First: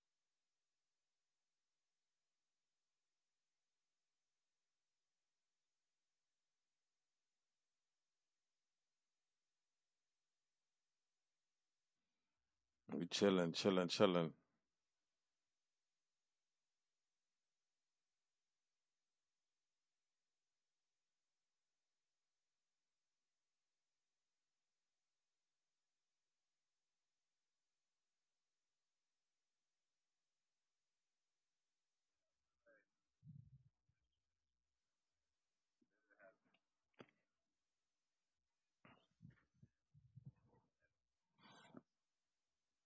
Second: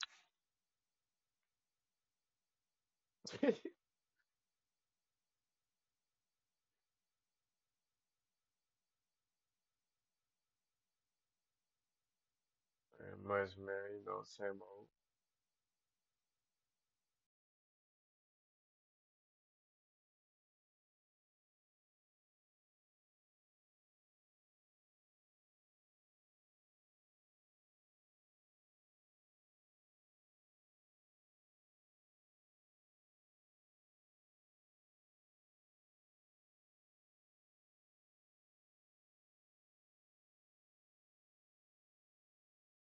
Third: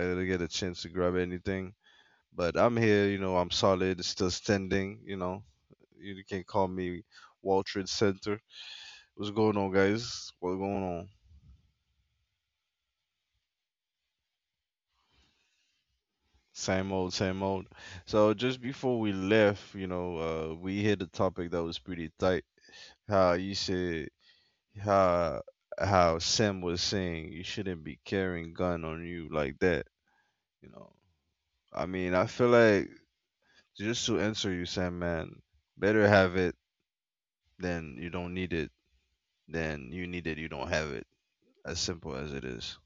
didn't get a chance to grab anything, but I'm here. You know, I'm Pretty solid, still standing. You know, you can call me Wall Trade Center. What's going on, guys? What's going on? We chilling, much, man. chilling, You know, chilling. same old. Same old, same old. So just before we left, you know, we hit a topic that was pretty tight. How you said how how Sam was saying you shouldn't be carrying gun on you like that. You know, I mean, I feel like, just to answer you, Sam, man, better have it than you don't need it than you need it, you don't have it. As simple as it is.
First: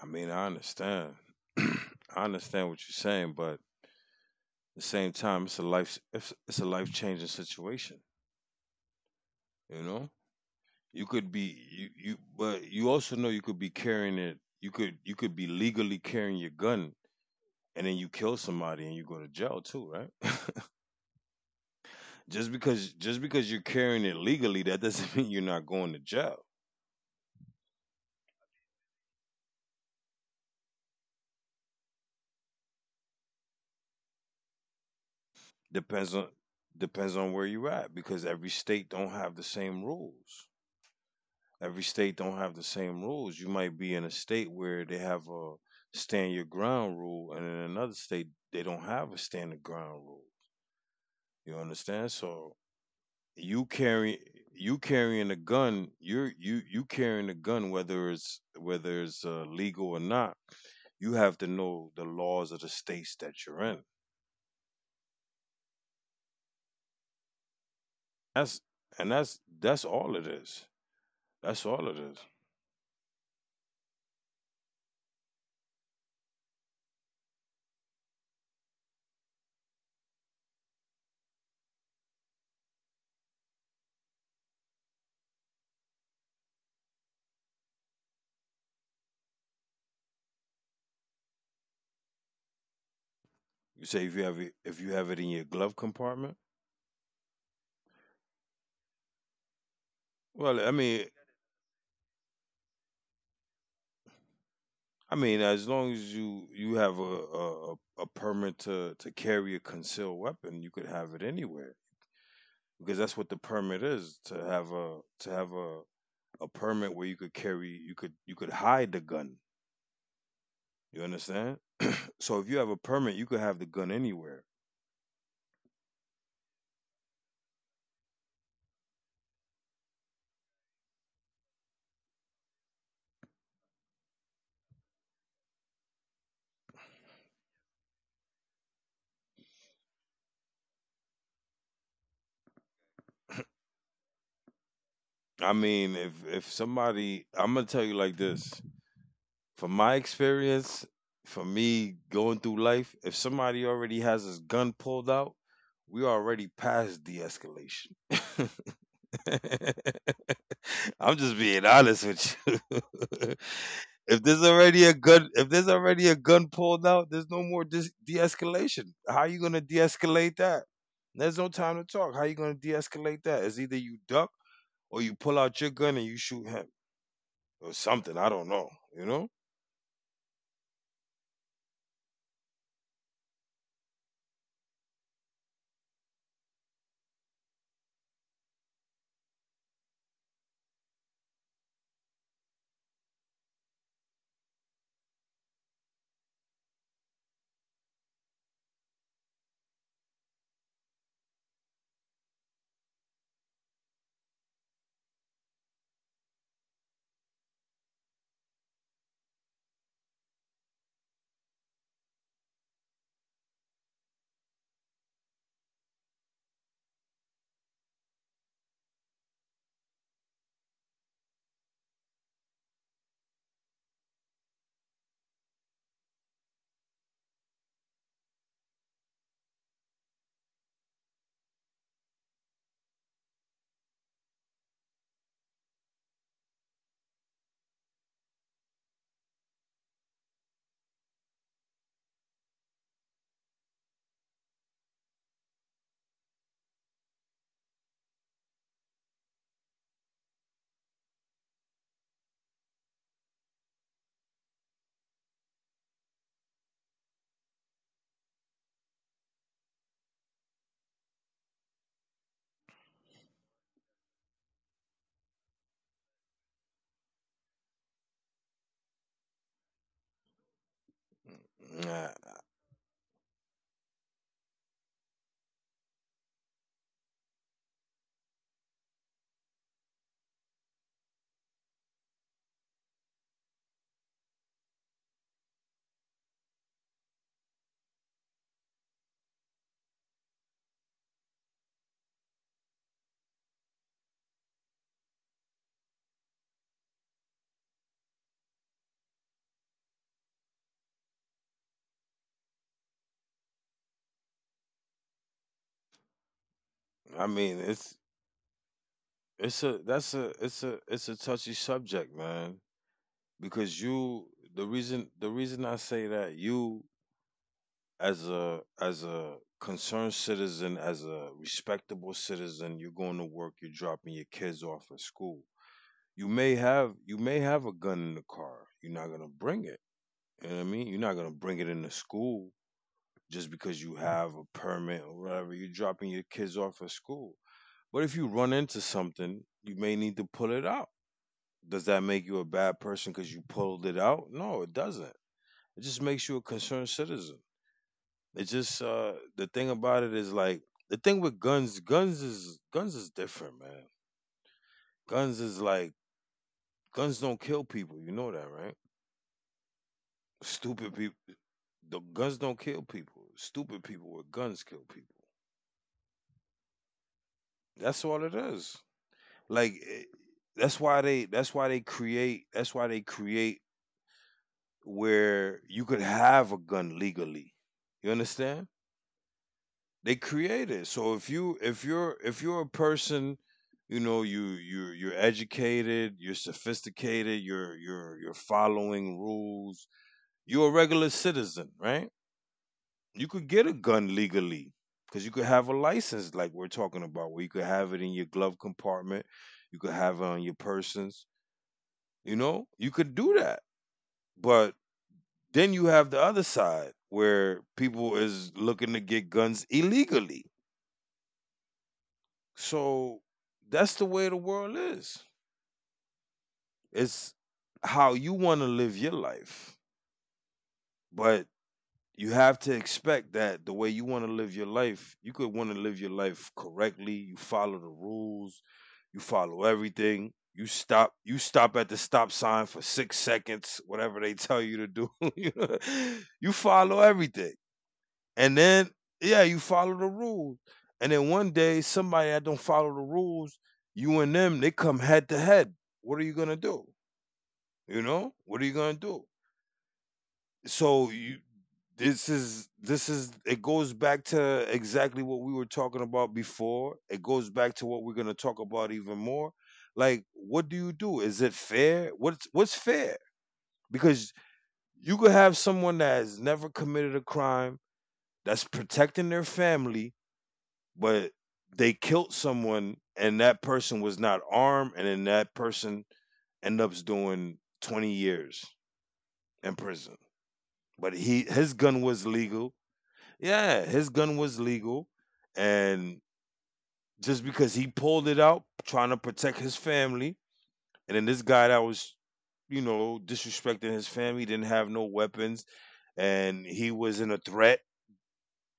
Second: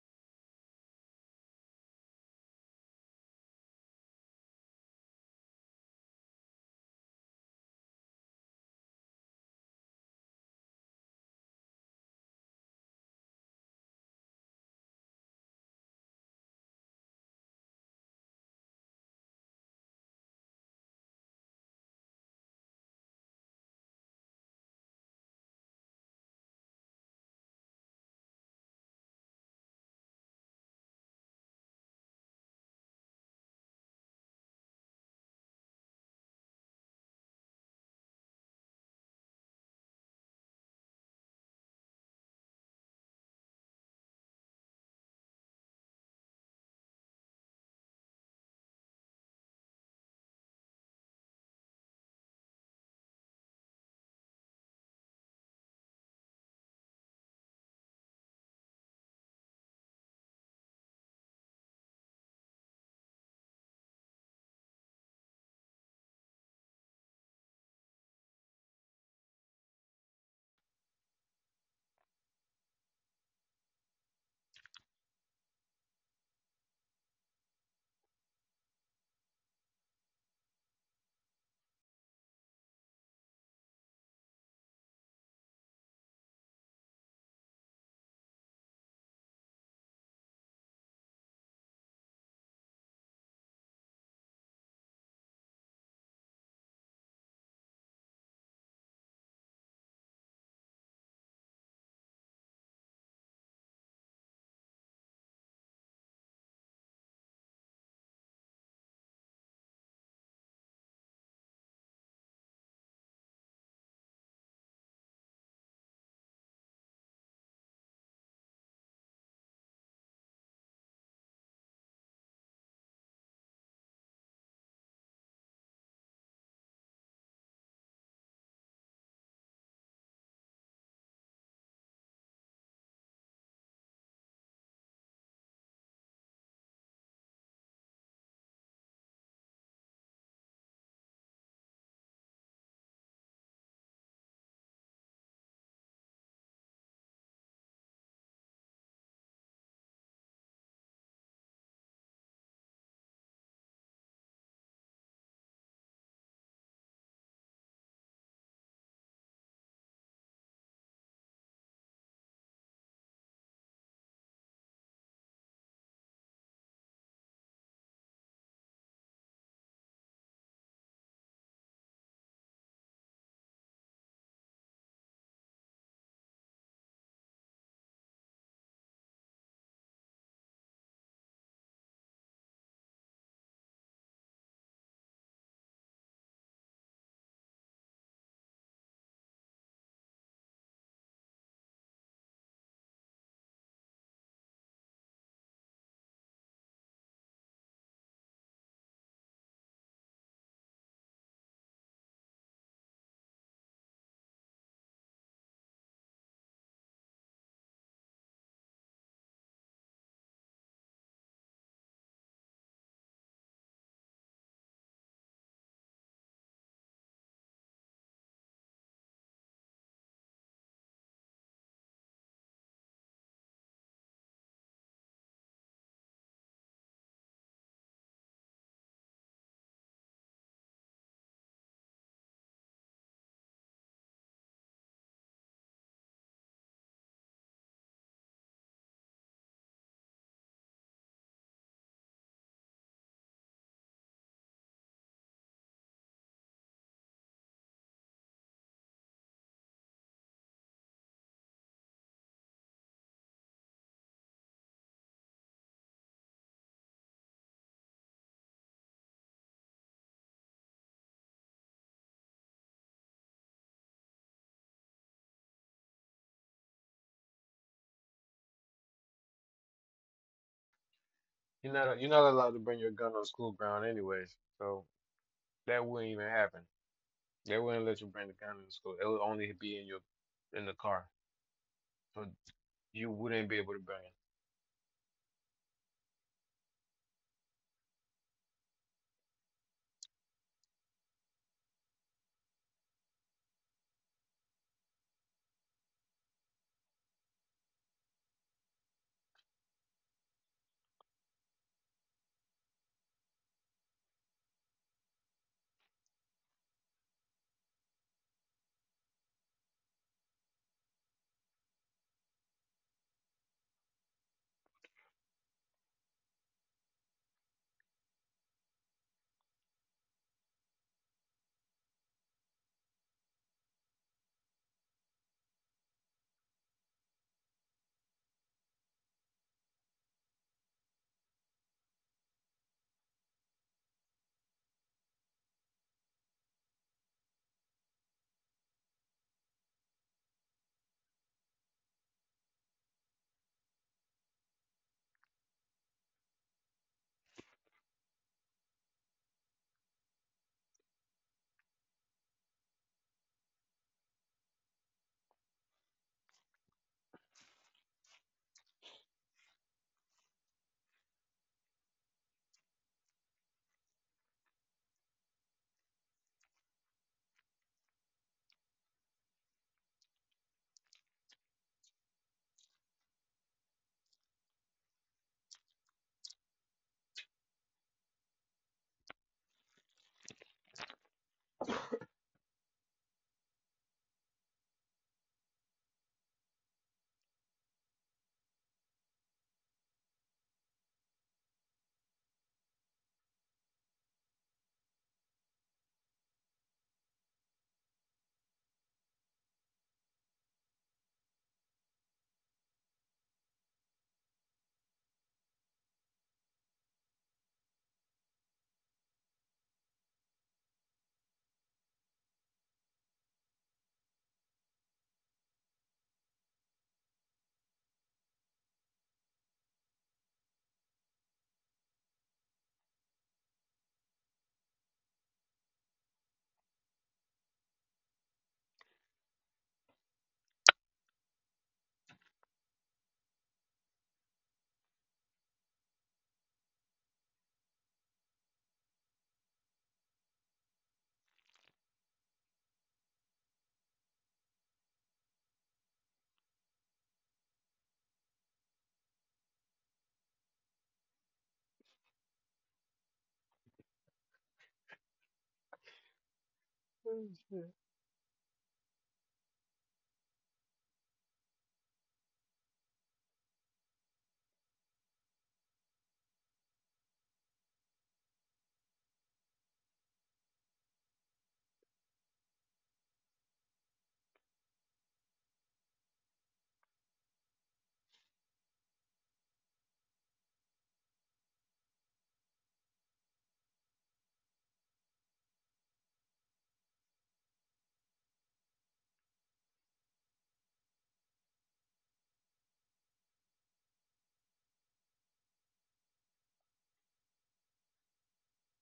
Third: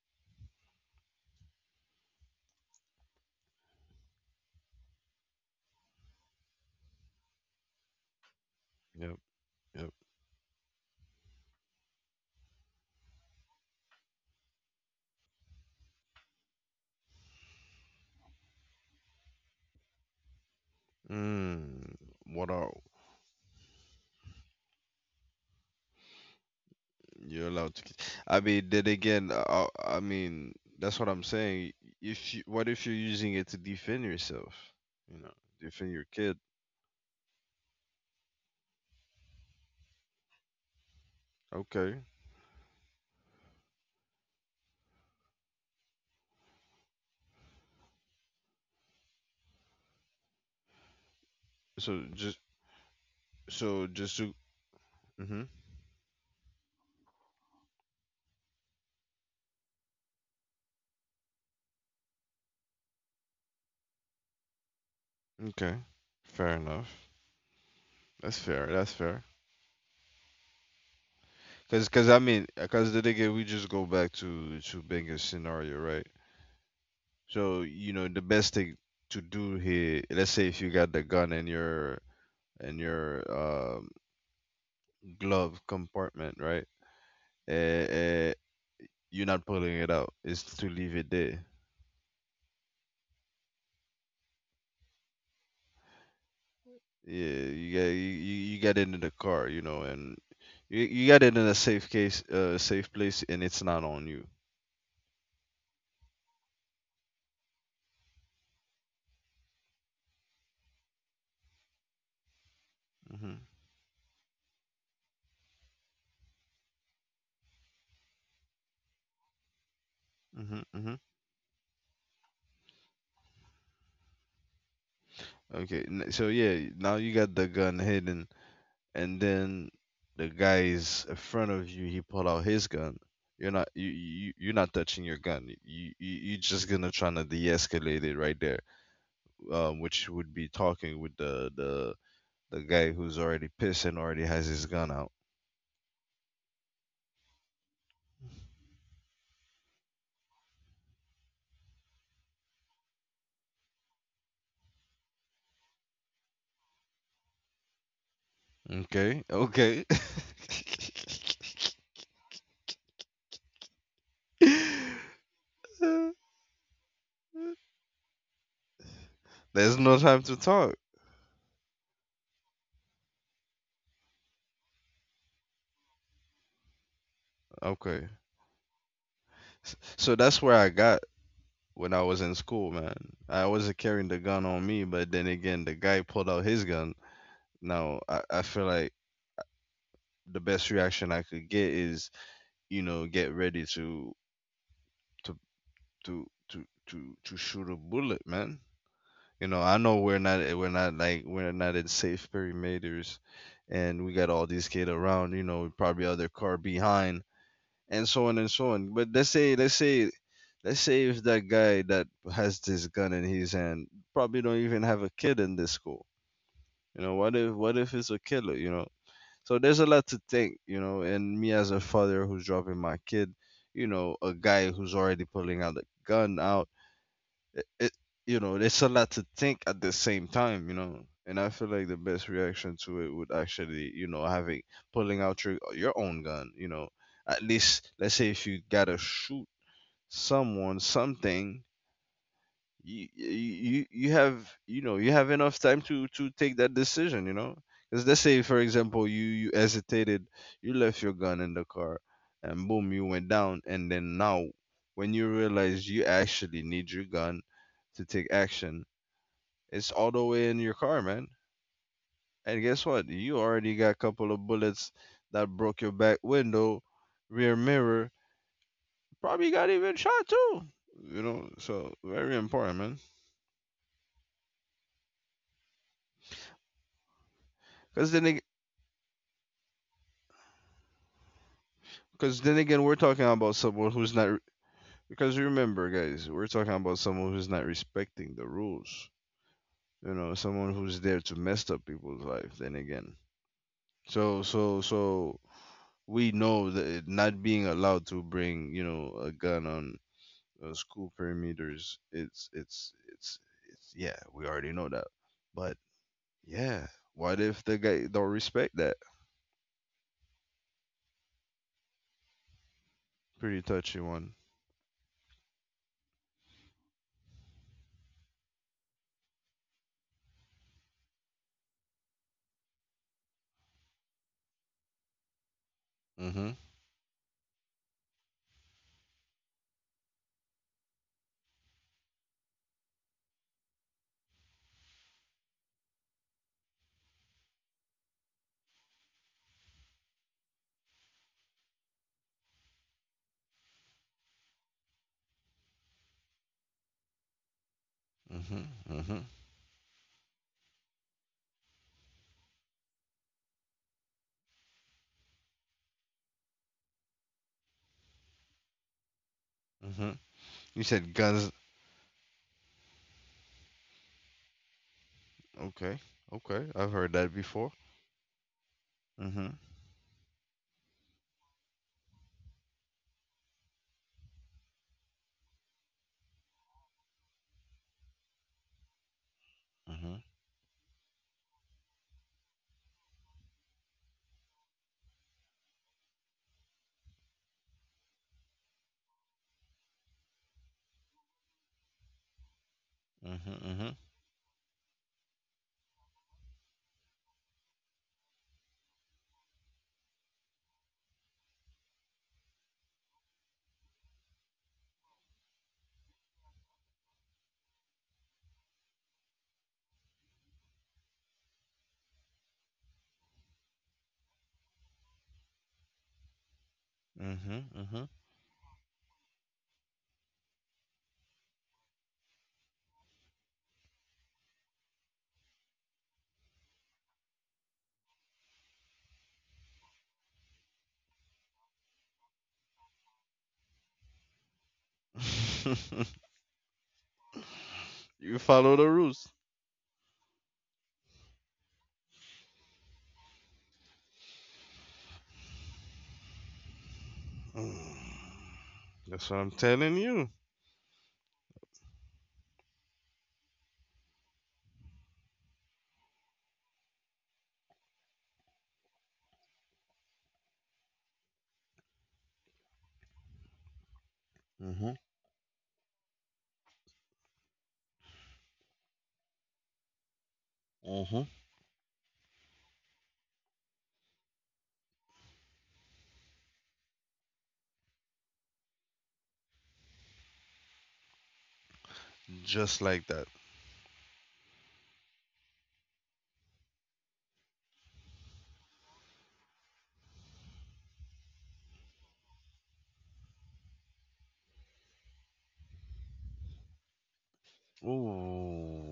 I mean, I understand. I understand what you're saying, but at the same time, it's a life. It's a life changing situation. Yep, You yep. know, you could be you, but you also know you could be carrying it. You could be legally carrying your gun, and then you kill somebody and you go to jail too, right? Mm, what just are because just because you're carrying it legally, that doesn't mean you're not going to jail. you allowed to? I mean, then again, I mean, that's what I'm saying. If you, what if you're using it to defend yourself? You know, defend your Depends kid. on depends on where you're at because every state don't have the same rules. Every Okay. state don't have the same rules. You might be in a state where they have a stand your ground rule, and in another state they don't have a stand your ground rule. You So understand? just, So you so just to. carry you Mm hmm carrying a gun, you carrying a gun whether it's legal or not. You have to know the laws of the states that you're in. Okay. Fair enough. That's fair. That's That's and fair. that's that's all it is. That's Cause, all it cause I is. mean, cause the nigga, we just go back to Benga's scenario, right? So you know, the best thing to do here, let's say if you got the gun in your in your um, glove compartment, right? Uh, you're not pulling it out. It's to leave it there. You say if you have it if you have it in your glove compartment. Yeah, you get you get it in the car, you know, and Well, I you mean, got it in a safe case, safe place, and it's not on you. I mean, as long as you have a permit to carry a concealed weapon, you could have it anywhere because that's what Hmm. the permit is to have a permit where you could hide the gun. Hmm. Hmm. You understand? So if you have a permit, you could have the gun anywhere. Okay, so yeah, now you got the gun hidden, and then the guy is in front of you. He pull out his gun. You're not touching your gun. You're just gonna trying to de-escalate it right there, which would be talking with the guy who's already pissed and already has his gun out. I mean, if somebody, I'm gonna tell you like this. From my experience, for me going through life, if somebody already has his gun pulled out, we already past de-escalation. Okay, okay. I'm just being honest with you. if there's already a gun, if there's already a gun pulled out, there's no more de-escalation. How you gonna There's no time to de-escalate that? talk. There's no time to talk. How you gonna de-escalate that? It's either you duck or you pull out your gun and you shoot him or Okay, something. I don't know. You know? So that's where I got when I was in school, man. I wasn't carrying the gun on me, but then again, the guy pulled out his gun. Now, I feel like the best reaction I could get is, you know, get ready to to shoot a bullet, man. You know, I know we're not like we're not in safe perimeters, and we got all these kids around. You know, probably other car behind, and so on and so on. But let's say if that guy that has this gun in his hand probably don't even have a kid in this school. You know, what if it's a killer? You know, so there's a lot to think, you know, and me as a father who's dropping my kid, you know, a guy who's already pulling out a gun out, it you know, there's a lot to think at the same time, you know. And I feel like the best reaction to it would actually, you know, having pulling out your own gun, you know. At least let's say if you gotta shoot someone, something, you have, you know, you have enough time to take that decision, you know, because let's say for example you hesitated, you left your gun in the car, and boom, you went down, and then now when you realize you actually need your gun to take action, it's all the way in your car, man, and guess what, you already got a couple of bullets that broke your back window, rear mirror, probably got even shot too, you know, so You're not Nah, very allowed to important, bring your man. gun on school ground anyways, so that wouldn't even happen. They wouldn't let you because bring the then gun in school. It would only be in your in the car, so Because then again, we're you talking wouldn't about be able to someone bring who's it. not. Because remember, guys, we're talking about someone who's not respecting the rules. You know, someone who's there to mess up people's life. Then again, so so so we know that it- not being allowed to bring, you know, a gun on school perimeters. It's yeah. We already know that. But yeah, I what mean, if the it's guy don't respect that? it's a that's a it's a it's a touchy subject, man. Pretty Because touchy you one. the reason I say that you as a concerned citizen, as a respectable citizen, you're going to work, you're dropping your kids off at school. Mhm. You may have a gun in the car. You're not gonna bring it. You know what I mean? You're not gonna bring it into school just because you have a permit or whatever. You're dropping your kids off at school. But if you run into something, you may need to pull it out. Does that make you a bad person because you pulled it out? No, it doesn't. It just makes you a concerned citizen. It's Mhm. just Mhm. the thing about it is like the thing with guns, guns is different, man. Guns is like guns don't kill people, you know that, right? Mhm. You Stupid said people guns. The guns don't kill people. Stupid people with guns kill people. Okay. Okay. I've heard that before. That's all it is. Mm-hmm. Like it, that's why they create where you could have a gun legally. You understand? Mm-hmm. They create it. So if you're a person, you know, you're educated, you're sophisticated, you're following rules. You're a regular citizen, right? You could get a Mm-hmm. gun legally because you could have a license, like we're talking about, where you could have it in your glove compartment, you could have it on your persons. You know, you could do that, but then you have the other side where people is looking to get guns illegally. So that's the way the world is. It's Mm-hmm. how you want to live your life. But you have to expect that the way you want to live your life, you could want to live your life correctly. You follow the rules, you follow everything. You stop at the stop sign for 6 seconds, whatever they tell you to do. You know? Mm-hmm. You follow everything. You And follow the then, rules. yeah, you follow the rules. And then one day, somebody that don't follow the rules, you and them, they come head to head. What are you gonna do? Mm. You know, what are you gonna That's do? what I'm telling you. So you, this is it goes back to exactly what we were talking about before. It Oh, goes back shit. to what we're gonna talk about even more. Like, what do you do? Is it fair? What's fair? Because Mm-hmm. you could have someone that has never committed a crime, that's protecting their family, Mm-hmm. but they killed someone and that person was not armed and then that person ended up doing 20 years in prison, but he his gun was Just legal. like that. Yeah, his gun was legal, and just because he pulled it out trying to protect his family, and then this guy that was, you know, disrespecting his family didn't have no weapons, and he wasn't a threat,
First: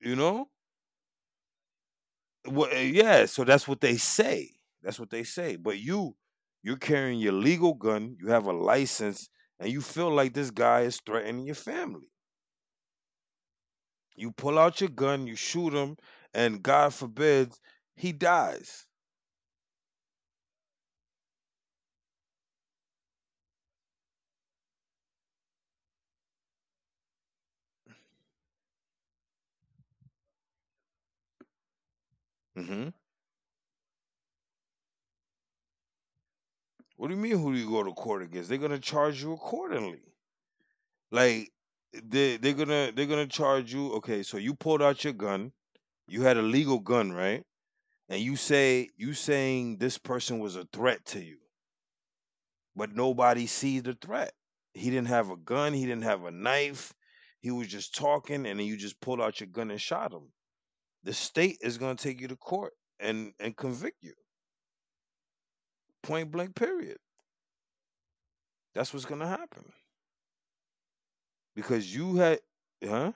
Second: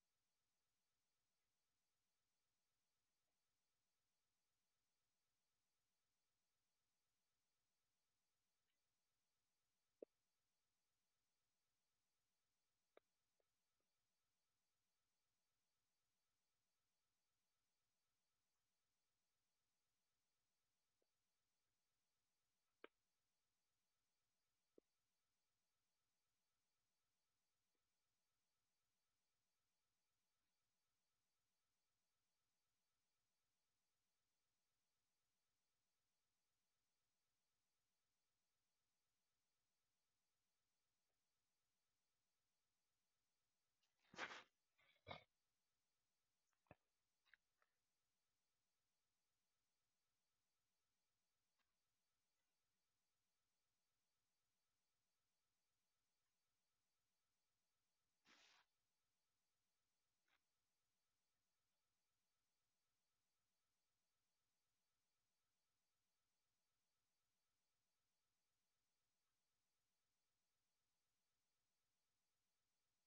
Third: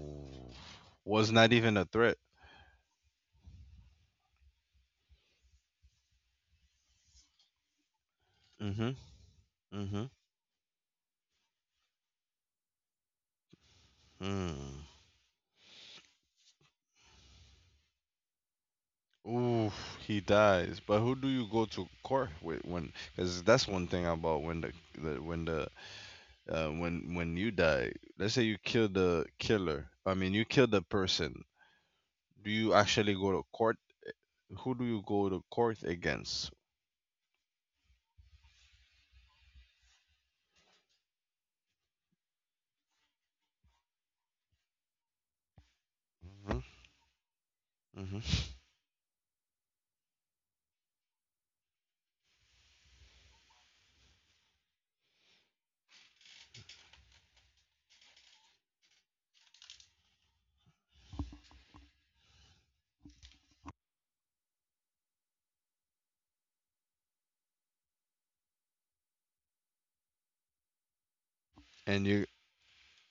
you know. Was not even a threat. Well, yeah, so that's what they say. That's what they say. But you, you're carrying your legal gun, you have a Mm-hmm. license, and you Mm-hmm. feel like this guy is threatening your family. You pull out your Mm. gun, you shoot him, and God forbid he dies. Ooh, he dies. But who do you go to court with when? Because that's one thing about when the when you die, let's say you kill the killer, I mean you kill the person, do you Hmm. actually go to court, who do you go to court against? What do you mean? Who do you go to court against? They're gonna charge you accordingly. Like they're gonna they're gonna charge you. Okay, so you pulled out your gun. You had a Hmm. legal gun, right? And Hmm. You saying this person was a threat to you but nobody sees the threat. He didn't have a gun, he didn't have a knife. He was just talking and then you just pulled out your gun and shot him. The state is going to take you to court and convict you. Point blank period. That's what's going to happen because and you you had huh?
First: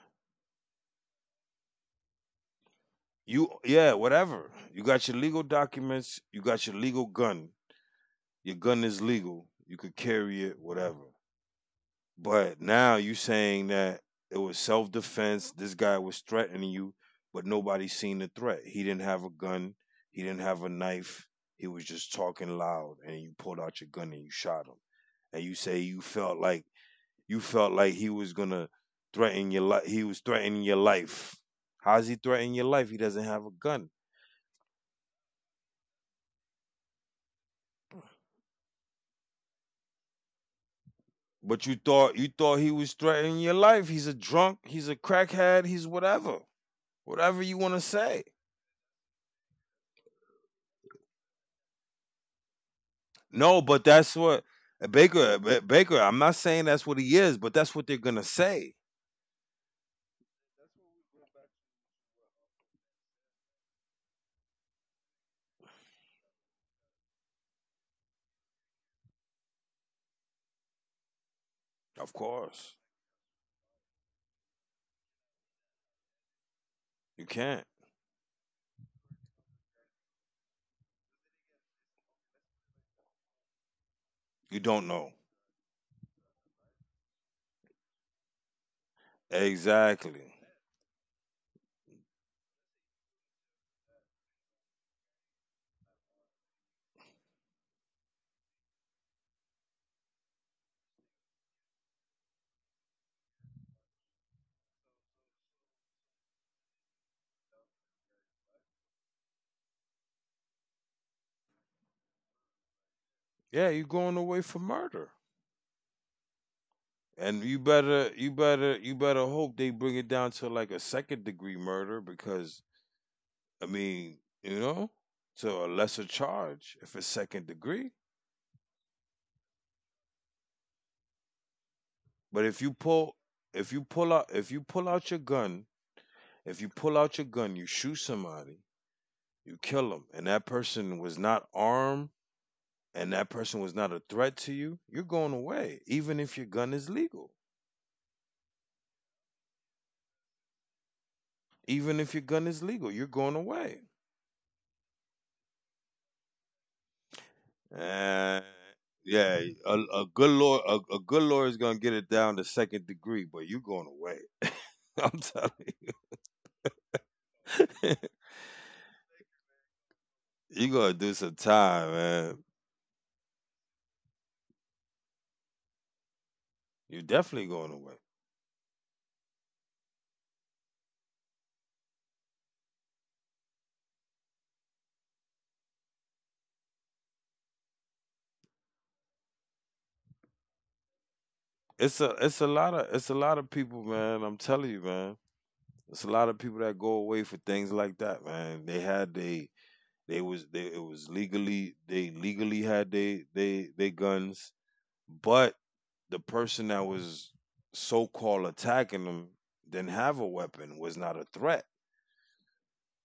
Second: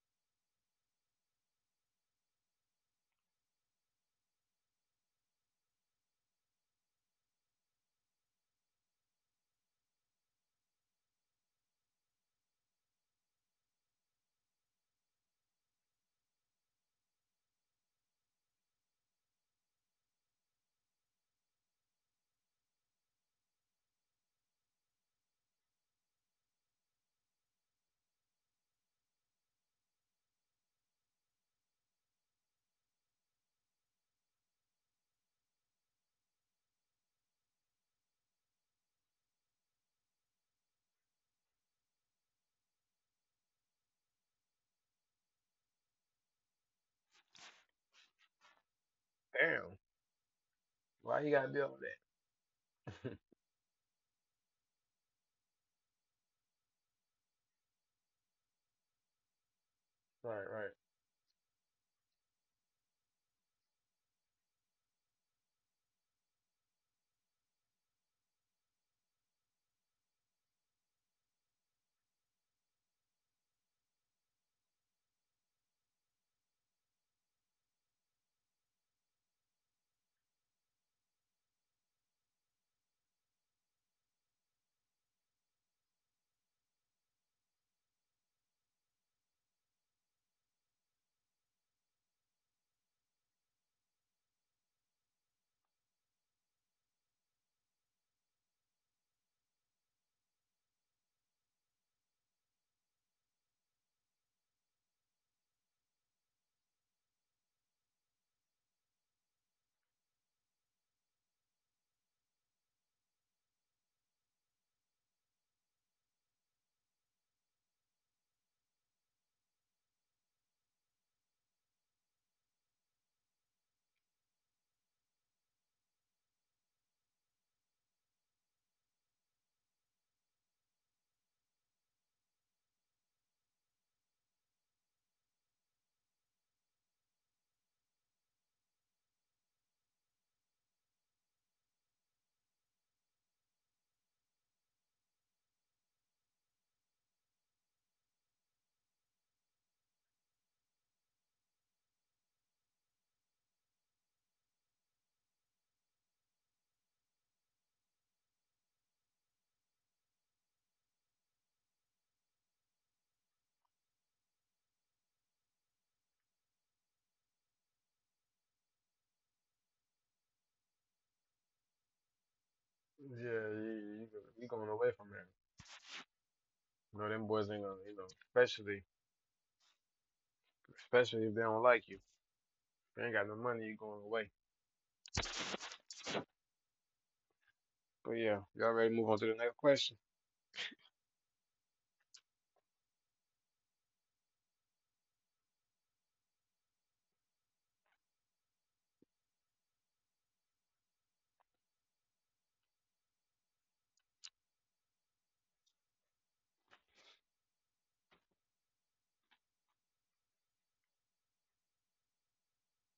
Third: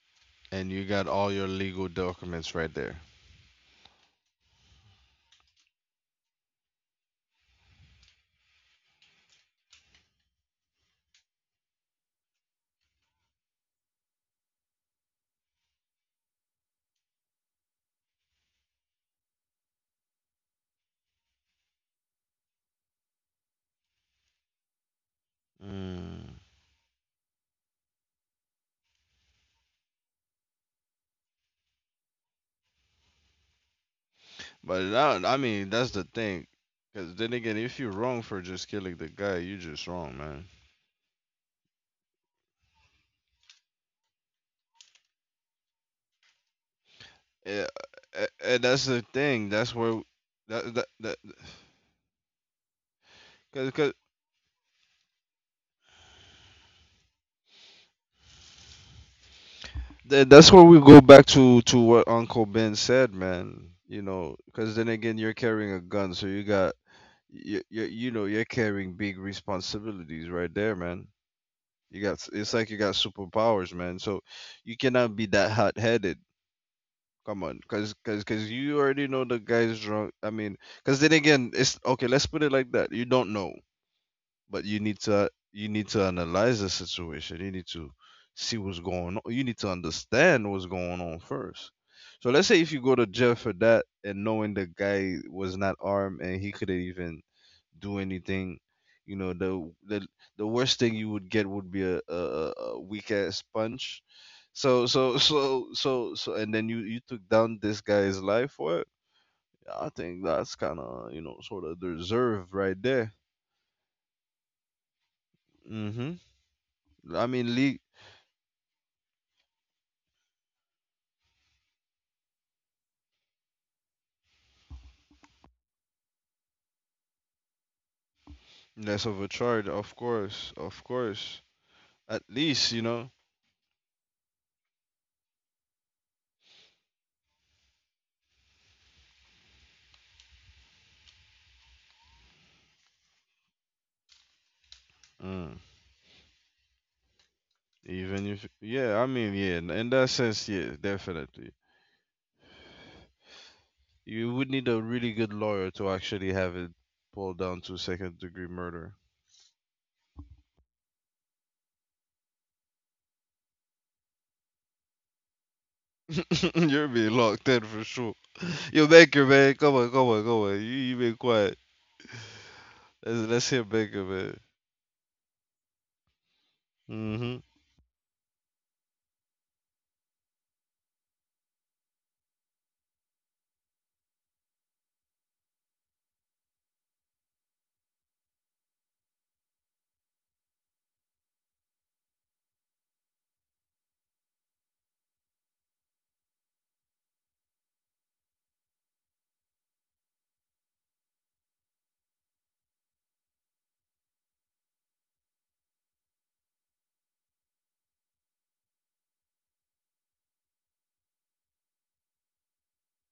and you got all your legal documents right there. You yeah, whatever. You got your legal documents, you got your legal gun. Your gun is legal. You could carry it, whatever. But now you saying that it was self defense. This guy was threatening you, but nobody seen the threat. He didn't have a gun. He didn't have a knife. He was just talking loud, and you pulled out your gun and you shot him. And you say Mm. You felt like he was gonna threaten your life. He was threatening your life. How's he threatening your life? He doesn't have a gun. But I mean that's the thing, because then again if you're wrong for just killing the guy, you're just wrong, man. But you thought he was threatening your life. He's a drunk. He's a crackhead. He's whatever. Whatever you Yeah, want to say. And that's the thing, that's Damn, where that, that, that, why you gotta be all that? No, but because that's what Baker. I'm not saying that's what he is, but that's what they're gonna say. That's where Right, we go back to what Uncle Ben said, man. You know, because then again, you're carrying a gun, so you got you know you're carrying big responsibilities right there, man. You Of got, it's like course, you got superpowers, man. So you cannot be that hot headed. you Come on, can't. because cause you already know the guy's drunk. I mean, cause then again, it's okay. Let's put it like that. You don't know, You but don't know you need to analyze the situation, you need to see what's going on, you need to exactly. understand what's going on first. So let's say if you go to jail for that and knowing the guy was not armed and he couldn't even do anything, you know, the worst thing you would get would be a weak ass punch. And then you took down this guy's life for it. I think that's kind of, you know, sort of deserved right there. Yeah, you're going away for murder, Hmm. I and mean, le- you better hope they bring it down to like a second degree murder because I mean, you know, to a lesser charge if it's second degree. less of a charge, of course, of course. At But least, you know. If you pull out your gun, if you pull out your gun, you shoot somebody, you kill them, and that person was not armed and that person was not a threat to you, you're going Mm. away. Even if your gun is legal, Even if, yeah, I mean, yeah, in that sense, yeah, definitely. You're going away. You would need a really good lawyer to actually have it pulled down to second degree And murder. yeah, a good lawyer, a good lawyer is gonna get it down to second degree, but you're going away. I'm telling You're being locked in for you, sure. Yo, Baker, man, come on, come on, come on. You, you're you gonna been do some quiet. time, man. Right. Let's hear Yeah, you Baker, you man. you going away from there. You're You know them Hmm. definitely boys ain't going gonna, away. you know, especially especially if they don't like you. If they ain't got no money, you going away. But yeah, you all already move on to the next question. It's a lot of people, man. I'm telling you, man. It's a lot of people that go away for things like that, man. They had their They was they it was legally they legally had they they guns, but the person that was so called attacking them didn't have a weapon, was not a threat.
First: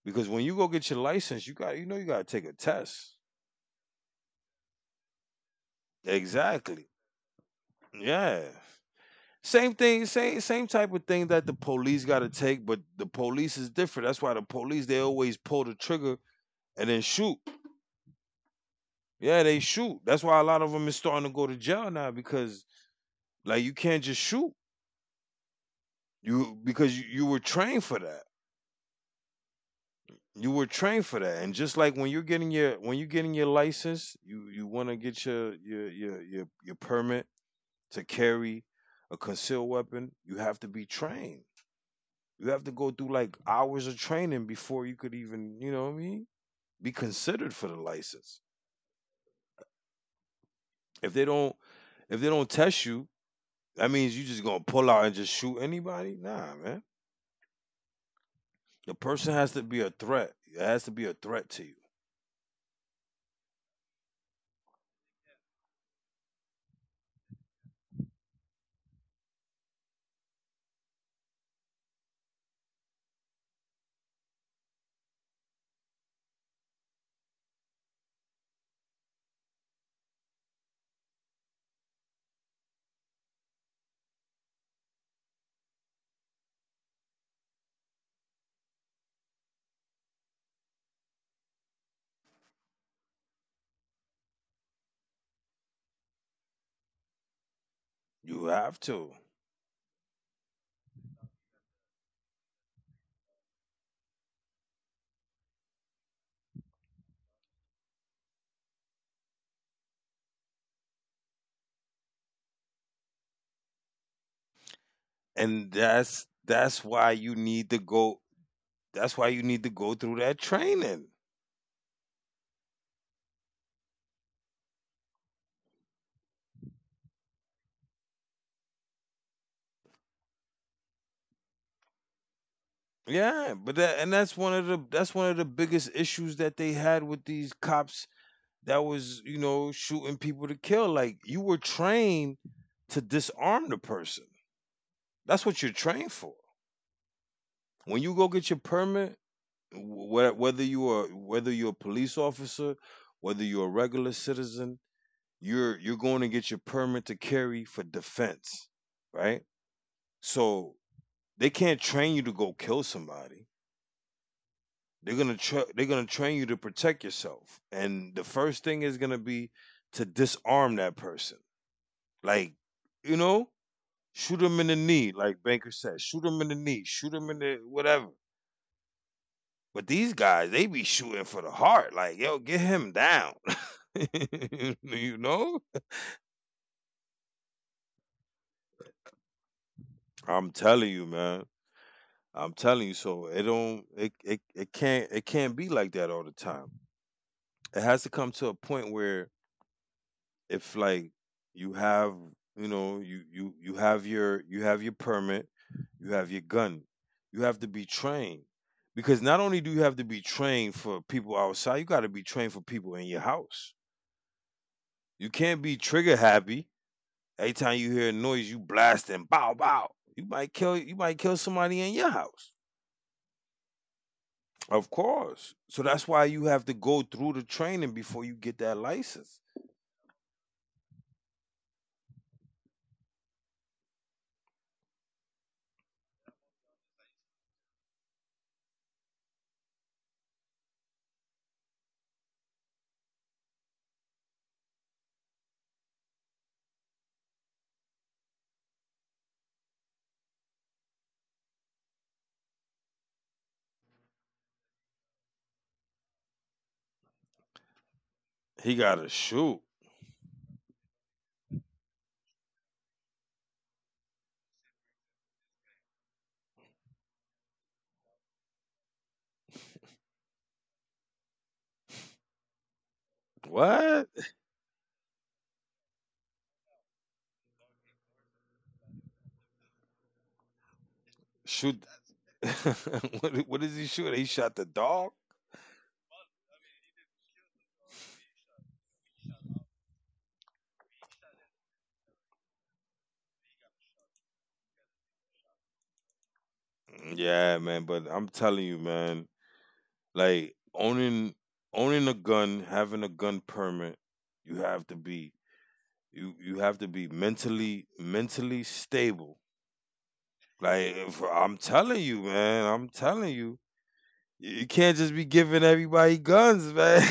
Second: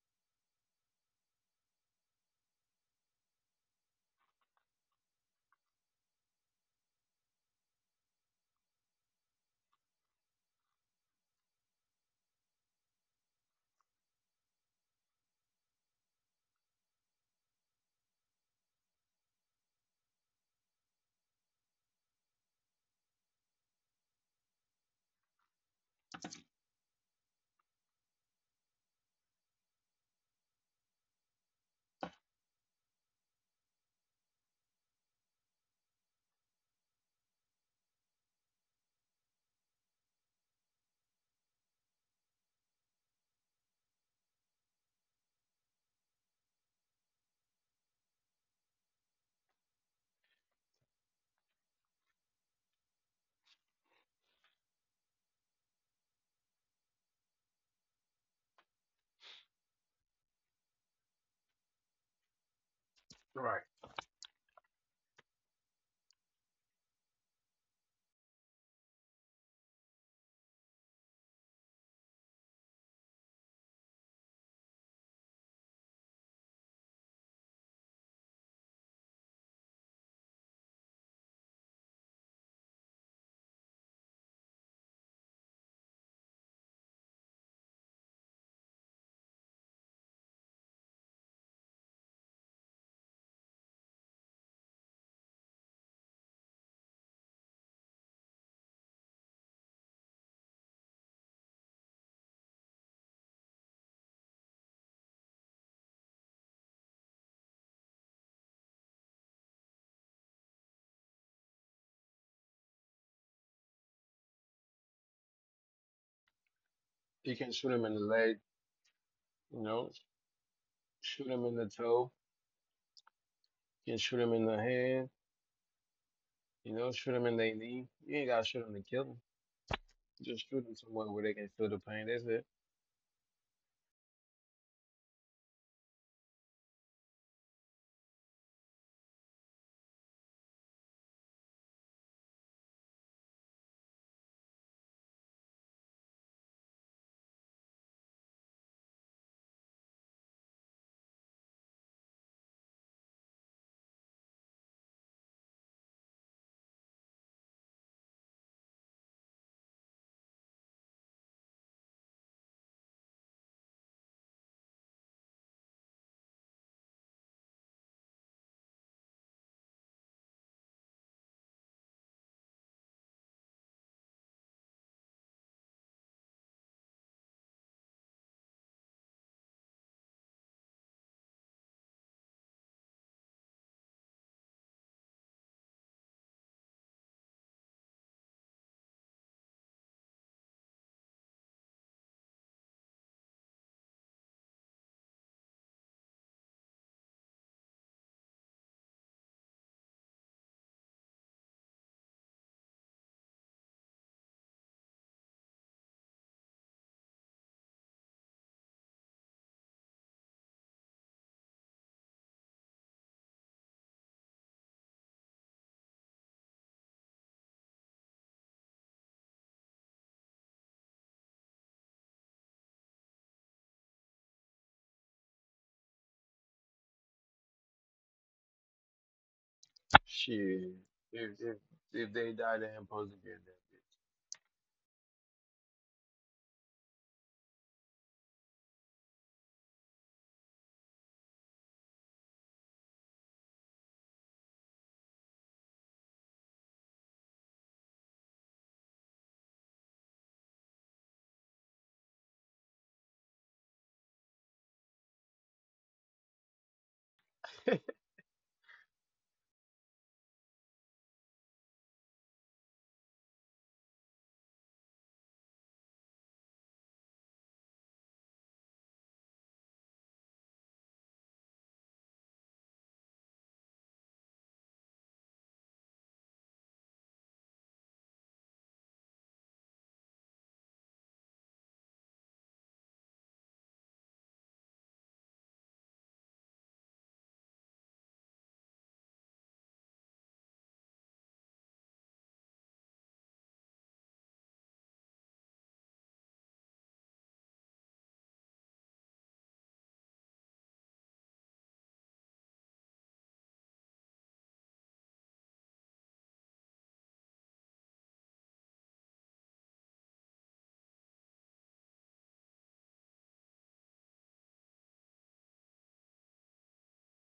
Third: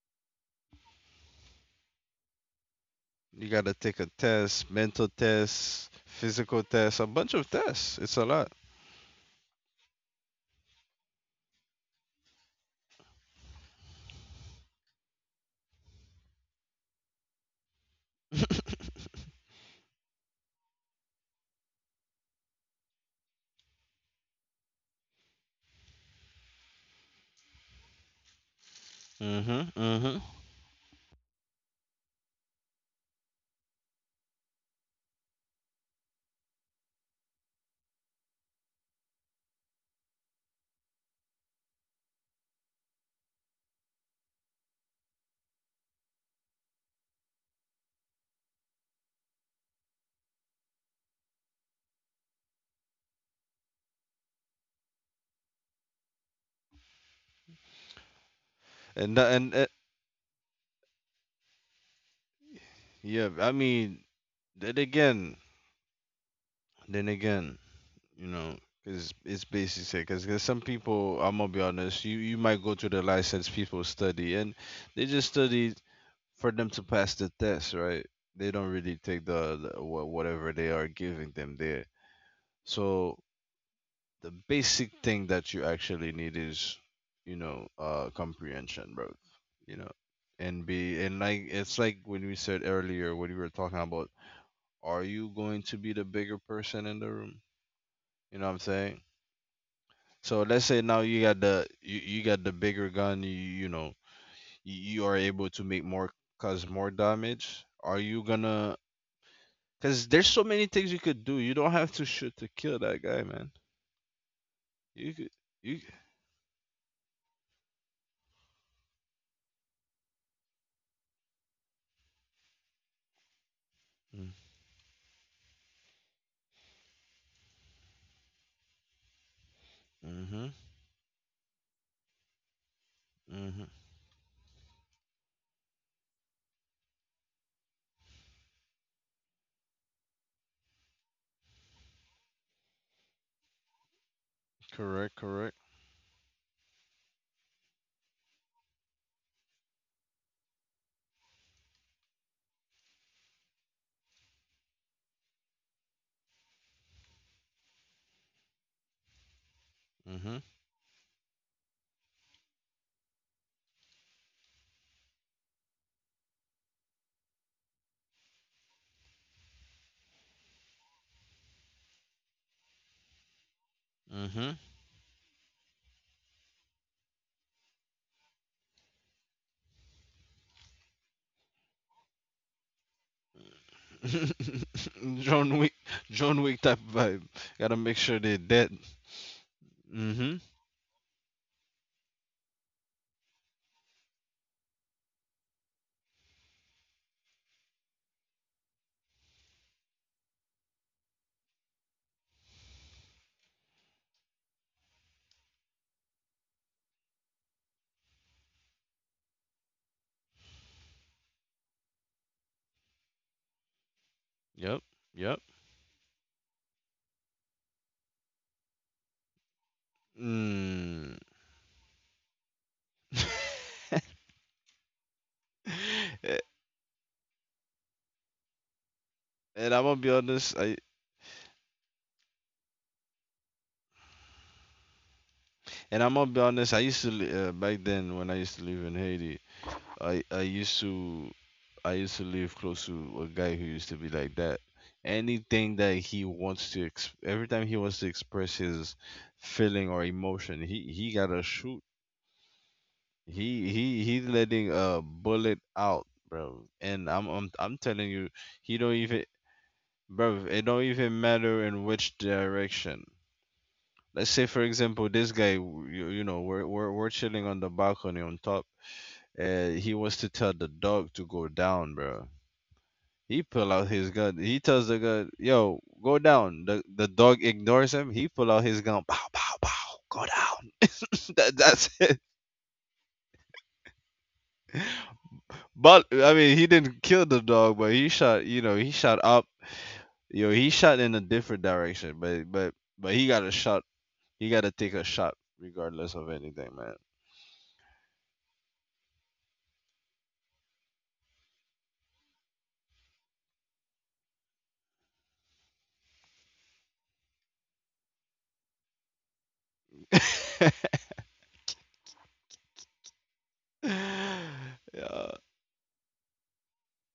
Because when you go get your license, you got you got to take a test. You gotta take a test, mental test, physical Exactly. test, a bunch of tests. It's a Yeah. lot. Same thing, same type of thing that the police got to take, but the police is different. That's why the police they always pull the trigger and then shoot. Yeah, they shoot. That's why a lot of them is starting to go to jail now because like you can't just shoot. You because you were trained for that. Mm-hmm. Mm-hmm. You were trained for that. And just like when you're getting your license, you want to get your your permit to carry a concealed weapon, you have to be trained. You have to go through like hours of training before you could even, you know what I mean, be considered for the license. If they don't if they don't test you, that means you just gonna pull out and just shoot anybody? Nah, man. The And tha- person has and to be a threat. It has to be a threat to you. yeah, All I right. mean, then again, then again, you know, because it's basically because there's some people, I'm gonna be honest, you might go to the license people study and they just study for them to pass the test, right? They don't really take whatever they are giving them there. So the basic thing that you actually need is, you know, comprehension, bro. You know, and be and like it's like when we said earlier when we were talking about, are you going to be the bigger person in the room? You You know what I'm have saying? to. So let's say now you got the you got the bigger gun, you know, you are able to make more, cause more damage. Are you gonna, cause there's so many things you could do. You don't have to shoot to kill that guy, man. You could, And you— that's why You you can shoot need to him in the go leg. that's why you You need to know, go through that training. shoot them in the toe, you can shoot them in the hand, you know, shoot them in their knee. You ain't gotta shoot them to kill them. Just Mm-hmm. shoot them somewhere where they can feel the pain. That's it. yeah Mm-hmm. but that and that's one of the biggest issues that they had with these cops that was, shooting people to kill, like you were trained to disarm the person. Correct, That's correct. what you're trained for when you go get your permit, whether you're a police officer, whether you're a regular citizen. You're going to get your permit to carry for defense, right? Mm-hmm. So they can't train you to go kill somebody. They're gonna train you to protect yourself, and the first thing is gonna be to disarm that person. Like, you know, shoot Mm-hmm. him in the knee, like Banker said. Shoot him in the knee. Shoot him in the whatever. But these guys, they be shooting for the heart. Like, yo, get him down. you John know, Wick, John Wick type vibe. Gotta make sure they're dead. Mm-hmm. I'm telling you, man. I'm telling you. So it can't be like that all the time. It has to come to a point where, if, like, you have you know you you you have your permit, you have your gun, you have to be trained, because not only do you have to be trained for people outside, you got to be trained for people in your house. Yep. You Yep. can't be trigger happy. Every time you hear a noise, you blast, and bow bow, you might kill you Mm. might kill somebody in your house. Of course. So that's why you have to go through the training before you get that license. And I'm gonna be honest, Shit. I If if, if they die, they supposed to get and I'm gonna be honest. I used to back then when I used to live in Haiti. I used to, I used to live close to a guy who used to be like that. Anything that he wants to every time he wants to express his feeling or emotion, he gotta shoot. He's letting a bullet out, bro. And a dead I'm bitch. telling you, he He don't got to even, shoot. bro, it don't even matter in which direction. Let's say for example this guy you, you know, we're chilling on the balcony on top, and he wants to tell the dog to go down, bro. He pull out What? his gun, he tells the gun, yo, go down. The the dog ignores him, he pull out his gun, pow pow pow, go down. Shoot. That's it. What is he shooting? He shot the dog? But I mean he didn't kill the dog, but he shot, you know, he shot up. Yo, he shot in a different direction, but he got a shot, he got to take a shot regardless of anything, man. Yeah, man, but I'm telling you, man, like owning a gun, having a gun permit, you have to be you you have to be mentally stable. Like, if, I'm telling you, man, I'm telling you, you can't just Yeah. be giving everybody guns, man.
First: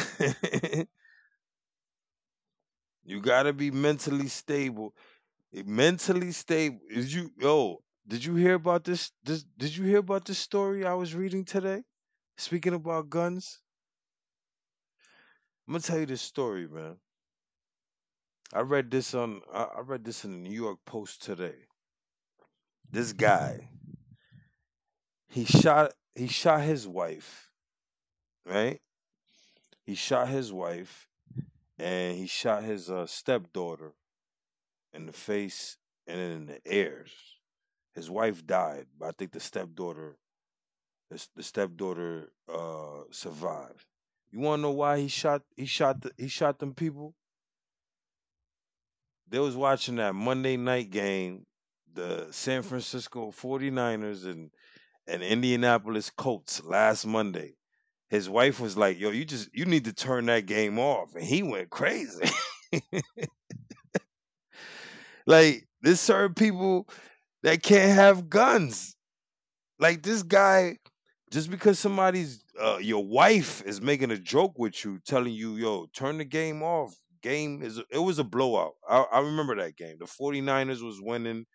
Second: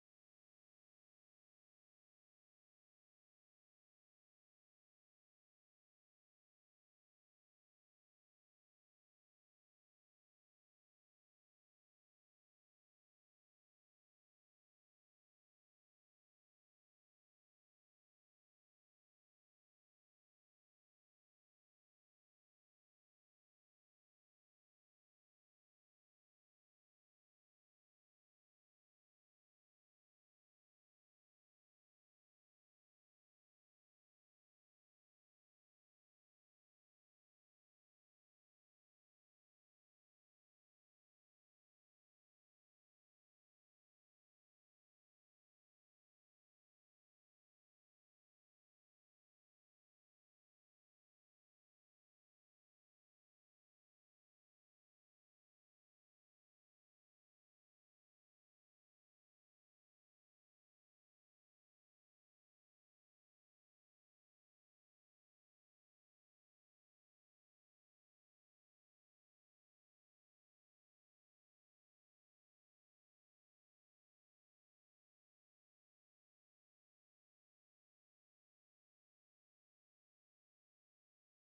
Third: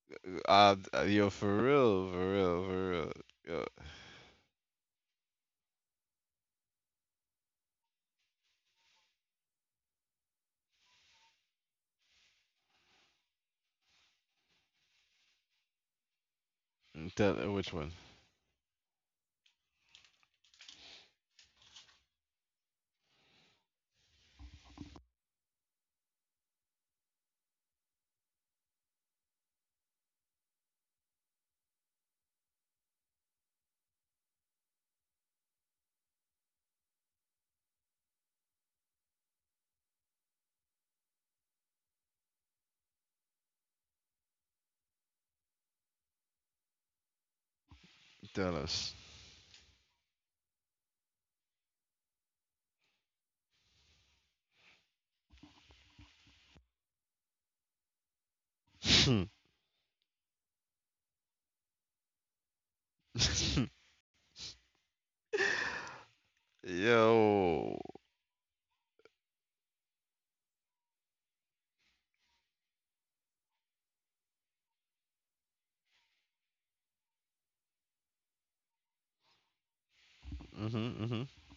Yo, for real, for real, for real. You gotta Yo, be mentally stable. Mentally stable is you. Yo, did you hear about this? Did you hear about this story I was reading today? Speaking about guns. I'm gonna tell you this story, man. tell which one? I read this in the New York Post today. This guy, he shot his wife, right? He shot his wife, and he shot his stepdaughter in the face and in the ear. His wife died, but I think the stepdaughter, the stepdaughter survived. You want to know why he shot them people? Tell us. They was watching that Monday night game, the San Francisco Forty ers and Indianapolis Colts, last Monday. His wife was like, "Yo, you need to turn that game off," and he went crazy. Like, there's certain people that Yo. can't have guns. Like this guy, just because somebody's your wife is making a joke with you, telling you, "Yo, turn the game off." Game is it was a blowout. I remember that game. The 49ers Mhm, was mhm. winning.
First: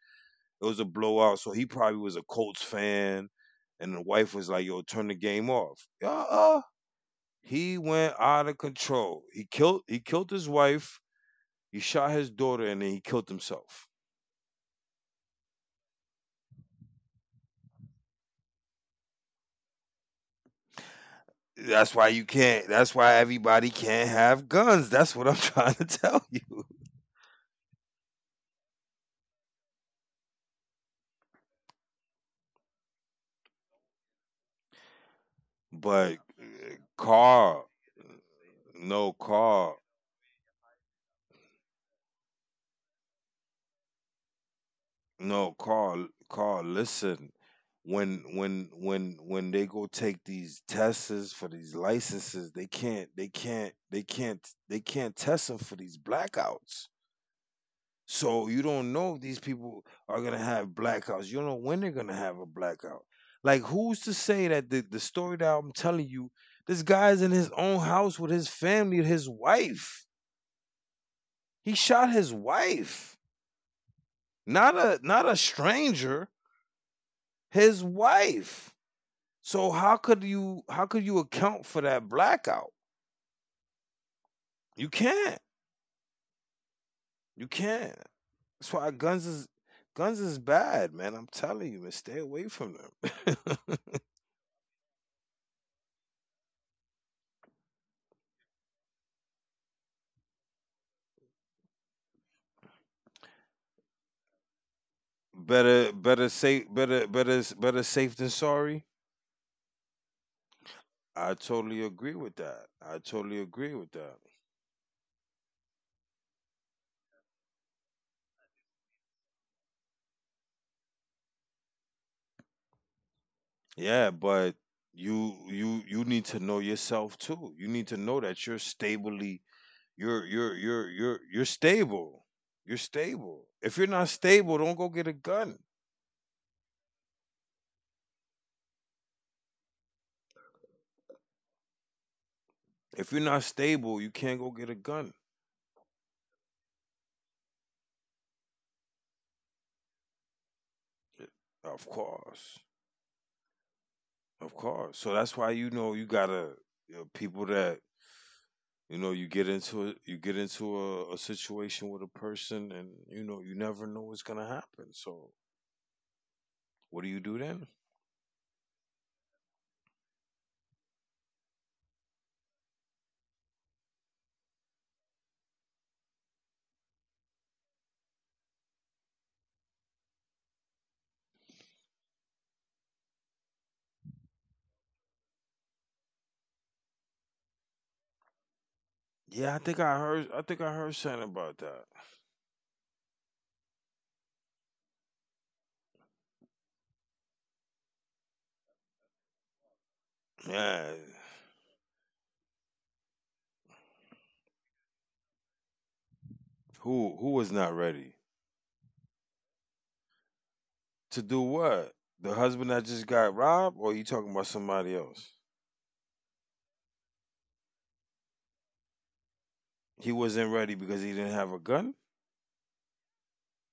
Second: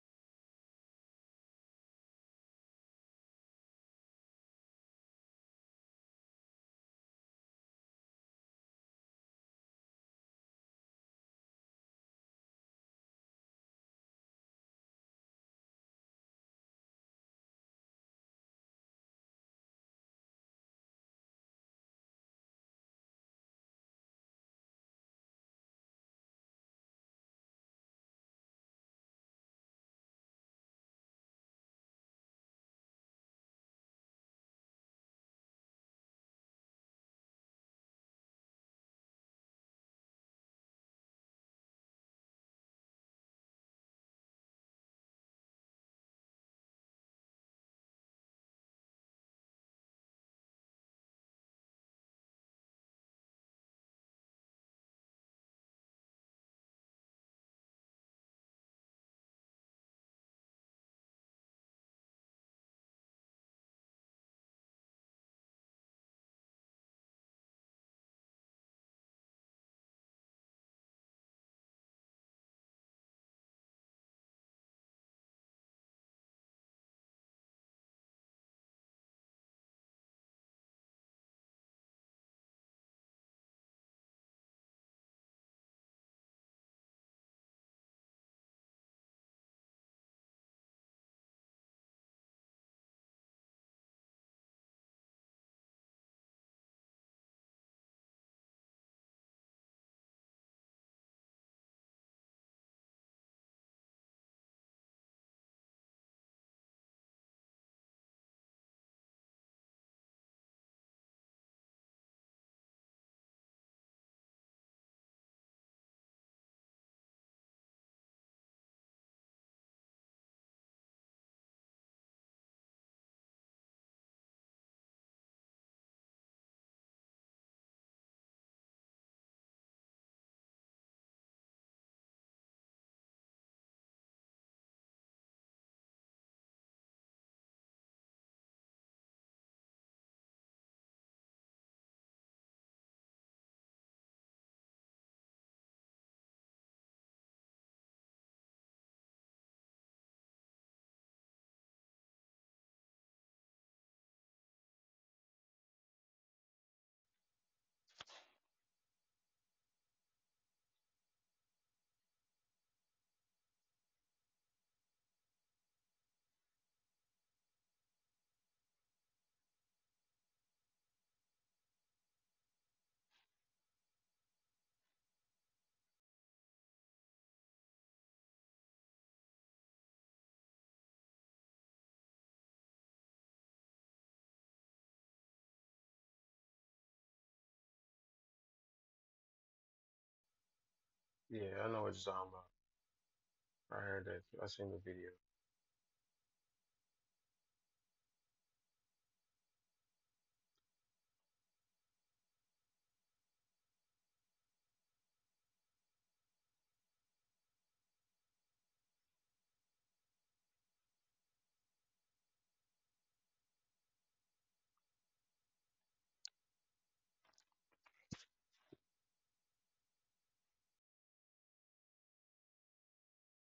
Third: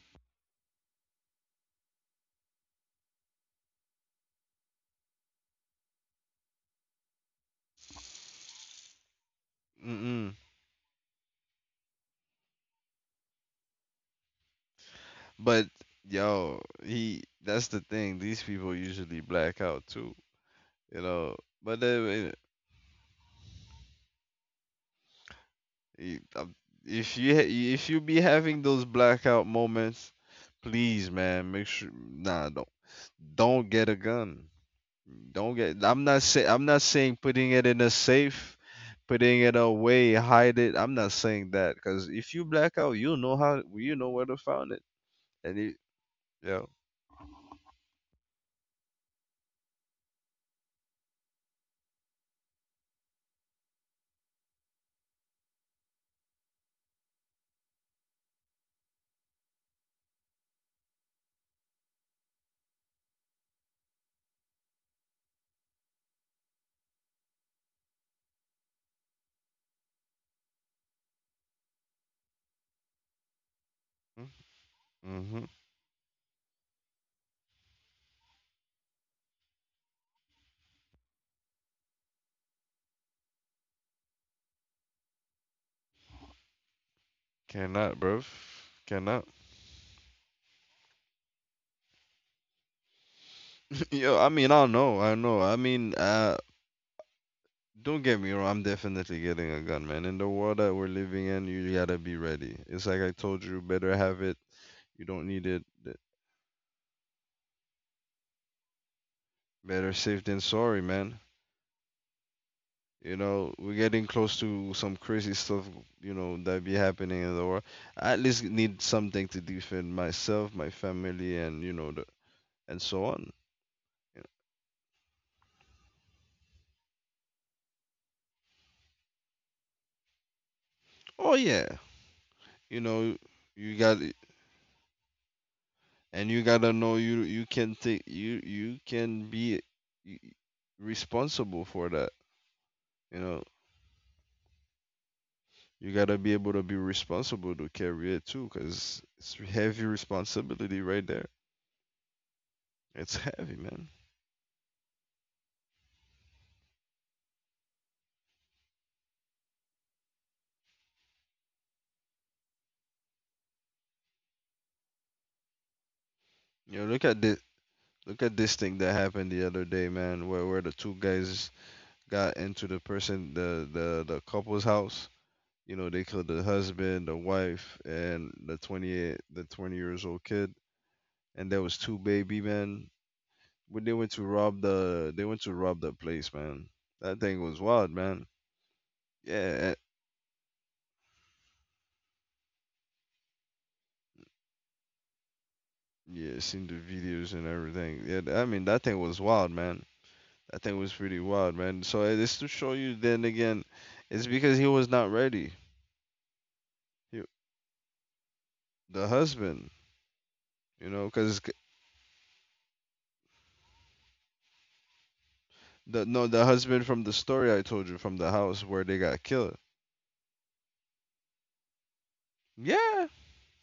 It was a blowout, so he probably was a Colts fan, and the wife was like, "Yo, turn the game off." He went out of control. He killed Mm-mm. his wife, he shot his daughter, and then he killed himself. But yo, he. That's the thing. These people usually black out too, you know. But That's why everybody can't have guns. That's what I'm trying to i- tell um, you. if if you be having those blackout moments, please, man, make sure. Nah, don't get a gun. Don't get. I'm But, not saying. I'm not saying putting it Carl, in a safe, no putting it Carl, away, hide it. I'm not saying that because if you black out, you know how. You know where to find it. no And it. Carl, Carl, Yeah. listen. When they go take these tests for these licenses, they can't test them for these blackouts. So you don't know if these people are gonna have blackouts. You don't know when they're gonna have a blackout. Like, who's to say that the, story that I'm telling you, this guy's in his own house with his family, his wife. He shot his wife. Not a Mm-hmm. stranger, his wife. So how could you account for that blackout? You can't. You can't. Cannot, bro. That's why guns Cannot. is guns is bad, man. I'm telling you, man. Stay away from them. Yo, I mean, I know, I know. Don't get me wrong. I'm definitely getting a gun, man. In the world that we're living in, you gotta be ready. It's like I told you, better have it. You don't need it. Better, better safe, better, better, better safe than sorry. Better safe than sorry, man. I totally agree with that. I You totally know, agree we're with getting that. close to some crazy stuff, you know, that be happening in the world. I at least need something to defend myself, my family, and you know, the, and so on. Yeah, You but you need to know yourself too. You need to know that you're stably, you're, you're, you're, you're, know. Oh you're yeah, stable. You're you know, stable. If you you're got not stable, don't go get a gun. and you gotta know you can take you can be y- responsible for that. If you're You not know, stable, you can't go get a gun. you gotta be able to be responsible to carry it too, cause it's heavy responsibility right there. Of course, It's heavy, man. of course. So that's why, you gotta, people that... You get into it, you get into a situation with a person, and, you never know what's gonna happen. So, You what know, do look you at do this. then? Look at this thing that happened the other day, man, where the two guys got into the person the couple's house. You know, they killed the husband, the wife, and the 20 years old kid, and there was two baby men. When they went to rob the, they went to rob the place, man. That thing was wild, man. Yeah, Yeah, eh, I think I heard something about Yeah, I that. know what you're talking about. I heard that. I seen the video. yeah, seen the videos and everything. Yeah, I mean that thing was wild, man. That thing was Man, pretty wild, man. So eh, it's to show you then again, it's because he was not ready. who He, was not ready the husband, you know, to do because what? The husband that just got robbed, or you talking about somebody else? the no, the husband from the story I told you from the house where they got killed. He wasn't ready because he didn't have a gun. Yeah,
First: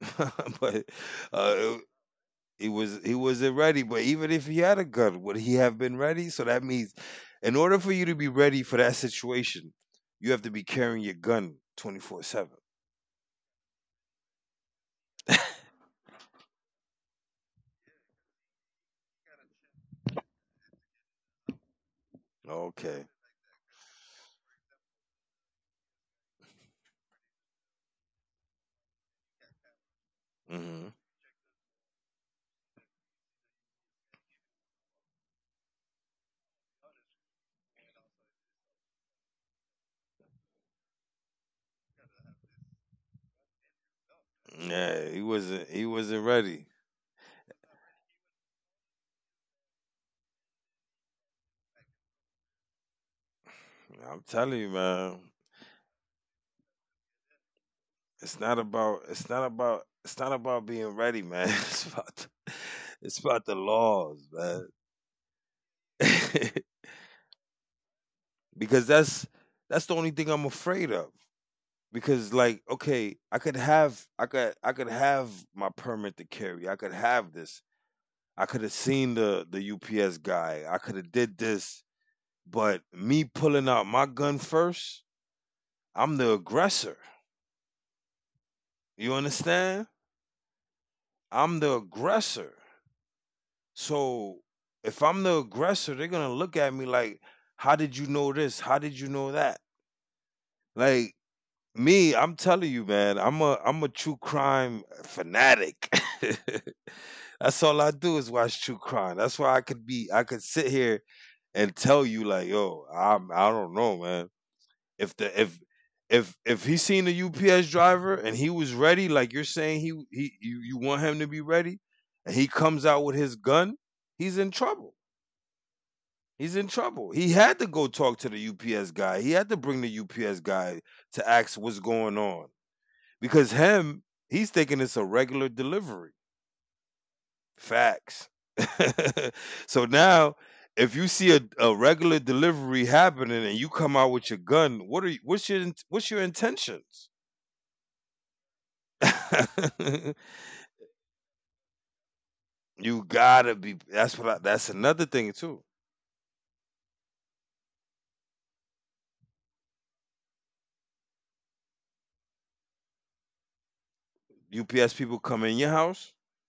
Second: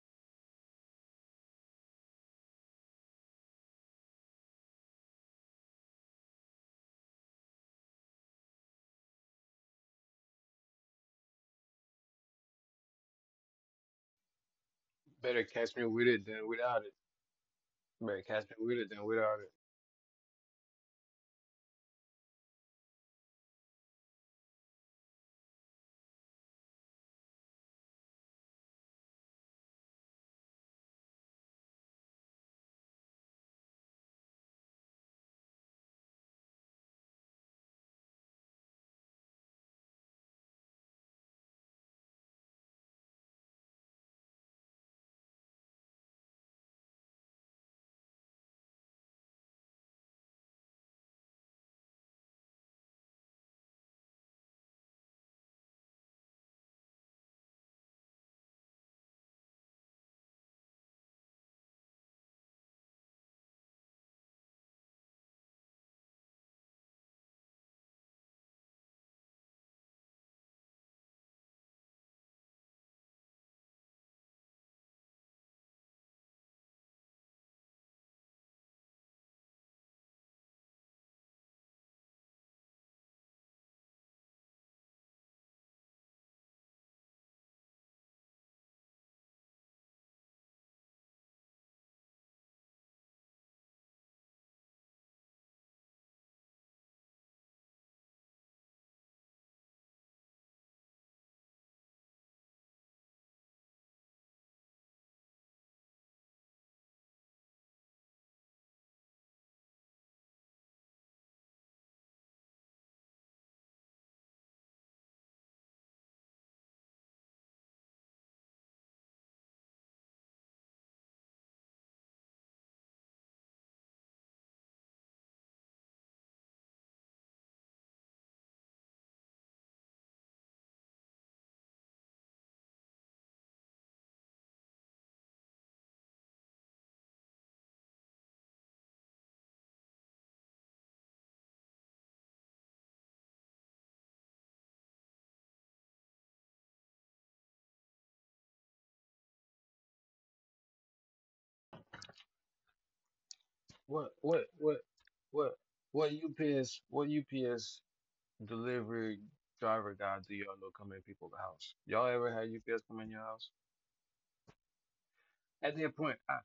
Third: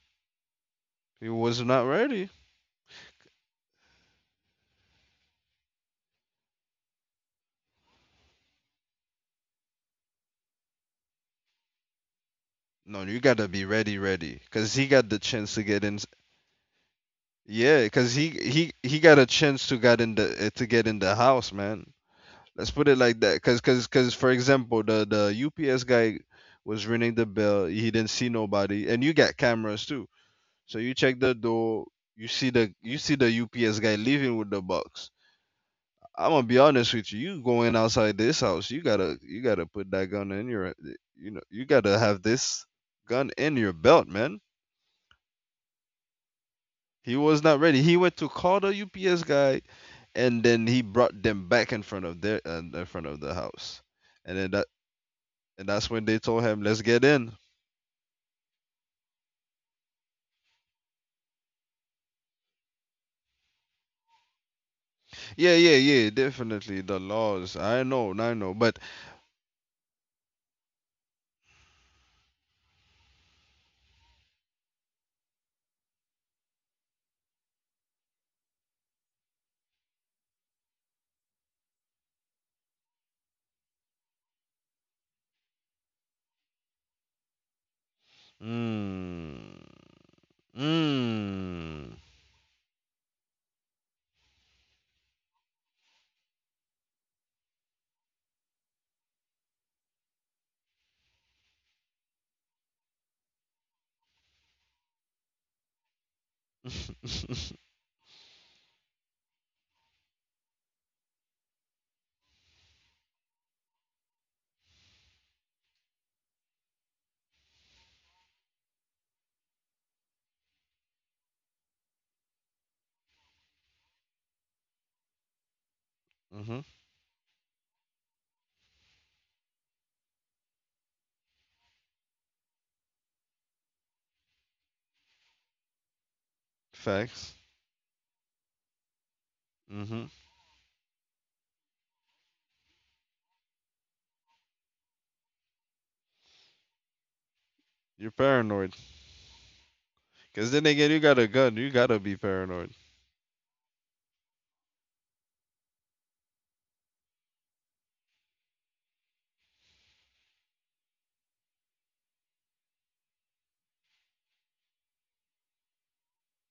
But, he was uh, not ready. he wasn't ready. But even if he had a gun, would he have been ready? So that means, in order for you to be ready for that situation, you have to be carrying your gun 24/7. No, you gotta be ready, ready, because he got the Better chance to catch get me in. with it than without it. Yeah, because Better he catch me he with it he than got a without it. chance to get in to get in the house, man. Let's put it Okay. like that, because because for example, the UPS guy was ringing the bell. He didn't see nobody, and you got cameras too. So Hmm. you check the door. You see the, the UPS guy leaving with the box. I'm gonna be honest with you. You going outside this house, you gotta put that gun in your, you know, you gotta have this gun in your belt, man. Yeah, he wasn't ready. He was not ready. He went to call the UPS guy, and then he brought them back in front of their in front of the house, I'm and then telling that you, man. and that's when they told him, "Let's get in." It's not about it's not about it's not about being ready, man. It's about the laws, man. Yeah, yeah, yeah, definitely the laws. I know, but Because that's the only thing I'm afraid of. Because, like, okay, I could have my permit to carry. I could have this. I could have seen the UPS guy. I could have did this, but me pulling out my gun first, I'm the aggressor. You mm, understand? I'm the mm, aggressor. So if I'm the aggressor, they're gonna look at me like, how did you know this? How did you know that? Like, me, I'm telling you, man, I'm a true crime fanatic. That's all I do is watch true crime. That's why I could sit here and tell you like, yo, I'm I don't know, man. If the if if he seen the UPS driver and he was ready, like you're saying, he you want him to be ready, and he comes out with his gun, he's in trouble. mm-hmm, He's in trouble. He had to go talk to the UPS guy. He had to bring the UPS guy to ask what's going on. Because him, he's thinking it's a regular delivery. facts. Facts. So Mm-hmm. now, if you see a regular delivery happening and you come out with your gun, what's your intentions? You're paranoid. Cause then again, you got a gun, you gotta be paranoid. You gotta be. That's What what. What That's what another thing too. what what UPS delivery driver guy do y'all know come in people's house? Y'all ever had UPS come in your house? UPS people come in your At that house. point, I,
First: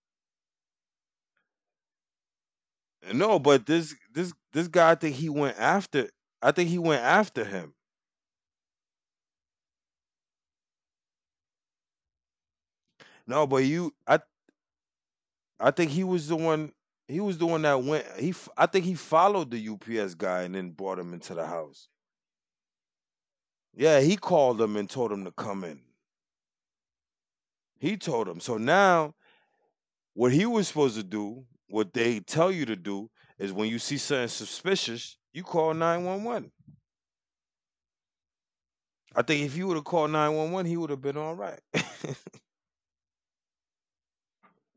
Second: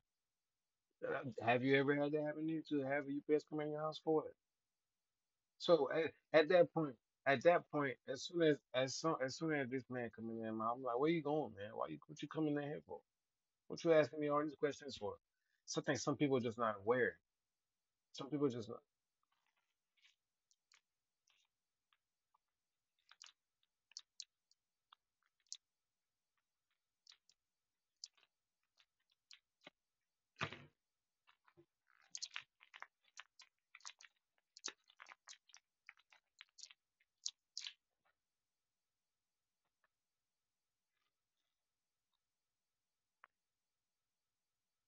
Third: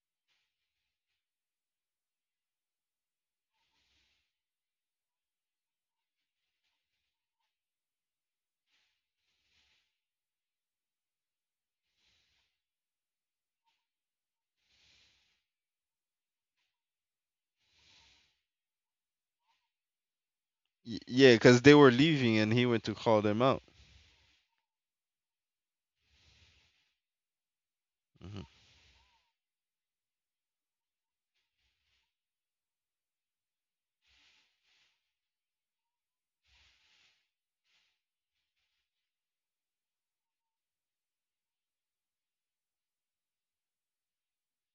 I- have you ever had that happen to you to have a No, UPS come in but your house this for it? this this guy, I think he went So at, after. at I that think he point, went at after that him. point, as soon as this man come in there, man, I'm like, where you going, man? Why you what you coming in here for? No, but What you you. asking I me all these questions for? I So I think think he some was people the are just not one. aware. He was the one that went. Some people just I think he followed the UPS guy and then brought him into Yeah, the cause they house. were leaving and he went to call them out. Yeah, he called him and told him to come in. He told him. Mm-hmm. So now, what he was supposed to do, what they tell you to do, is when you see something suspicious, you call 911. I think if you would have called 911, he would have been all right.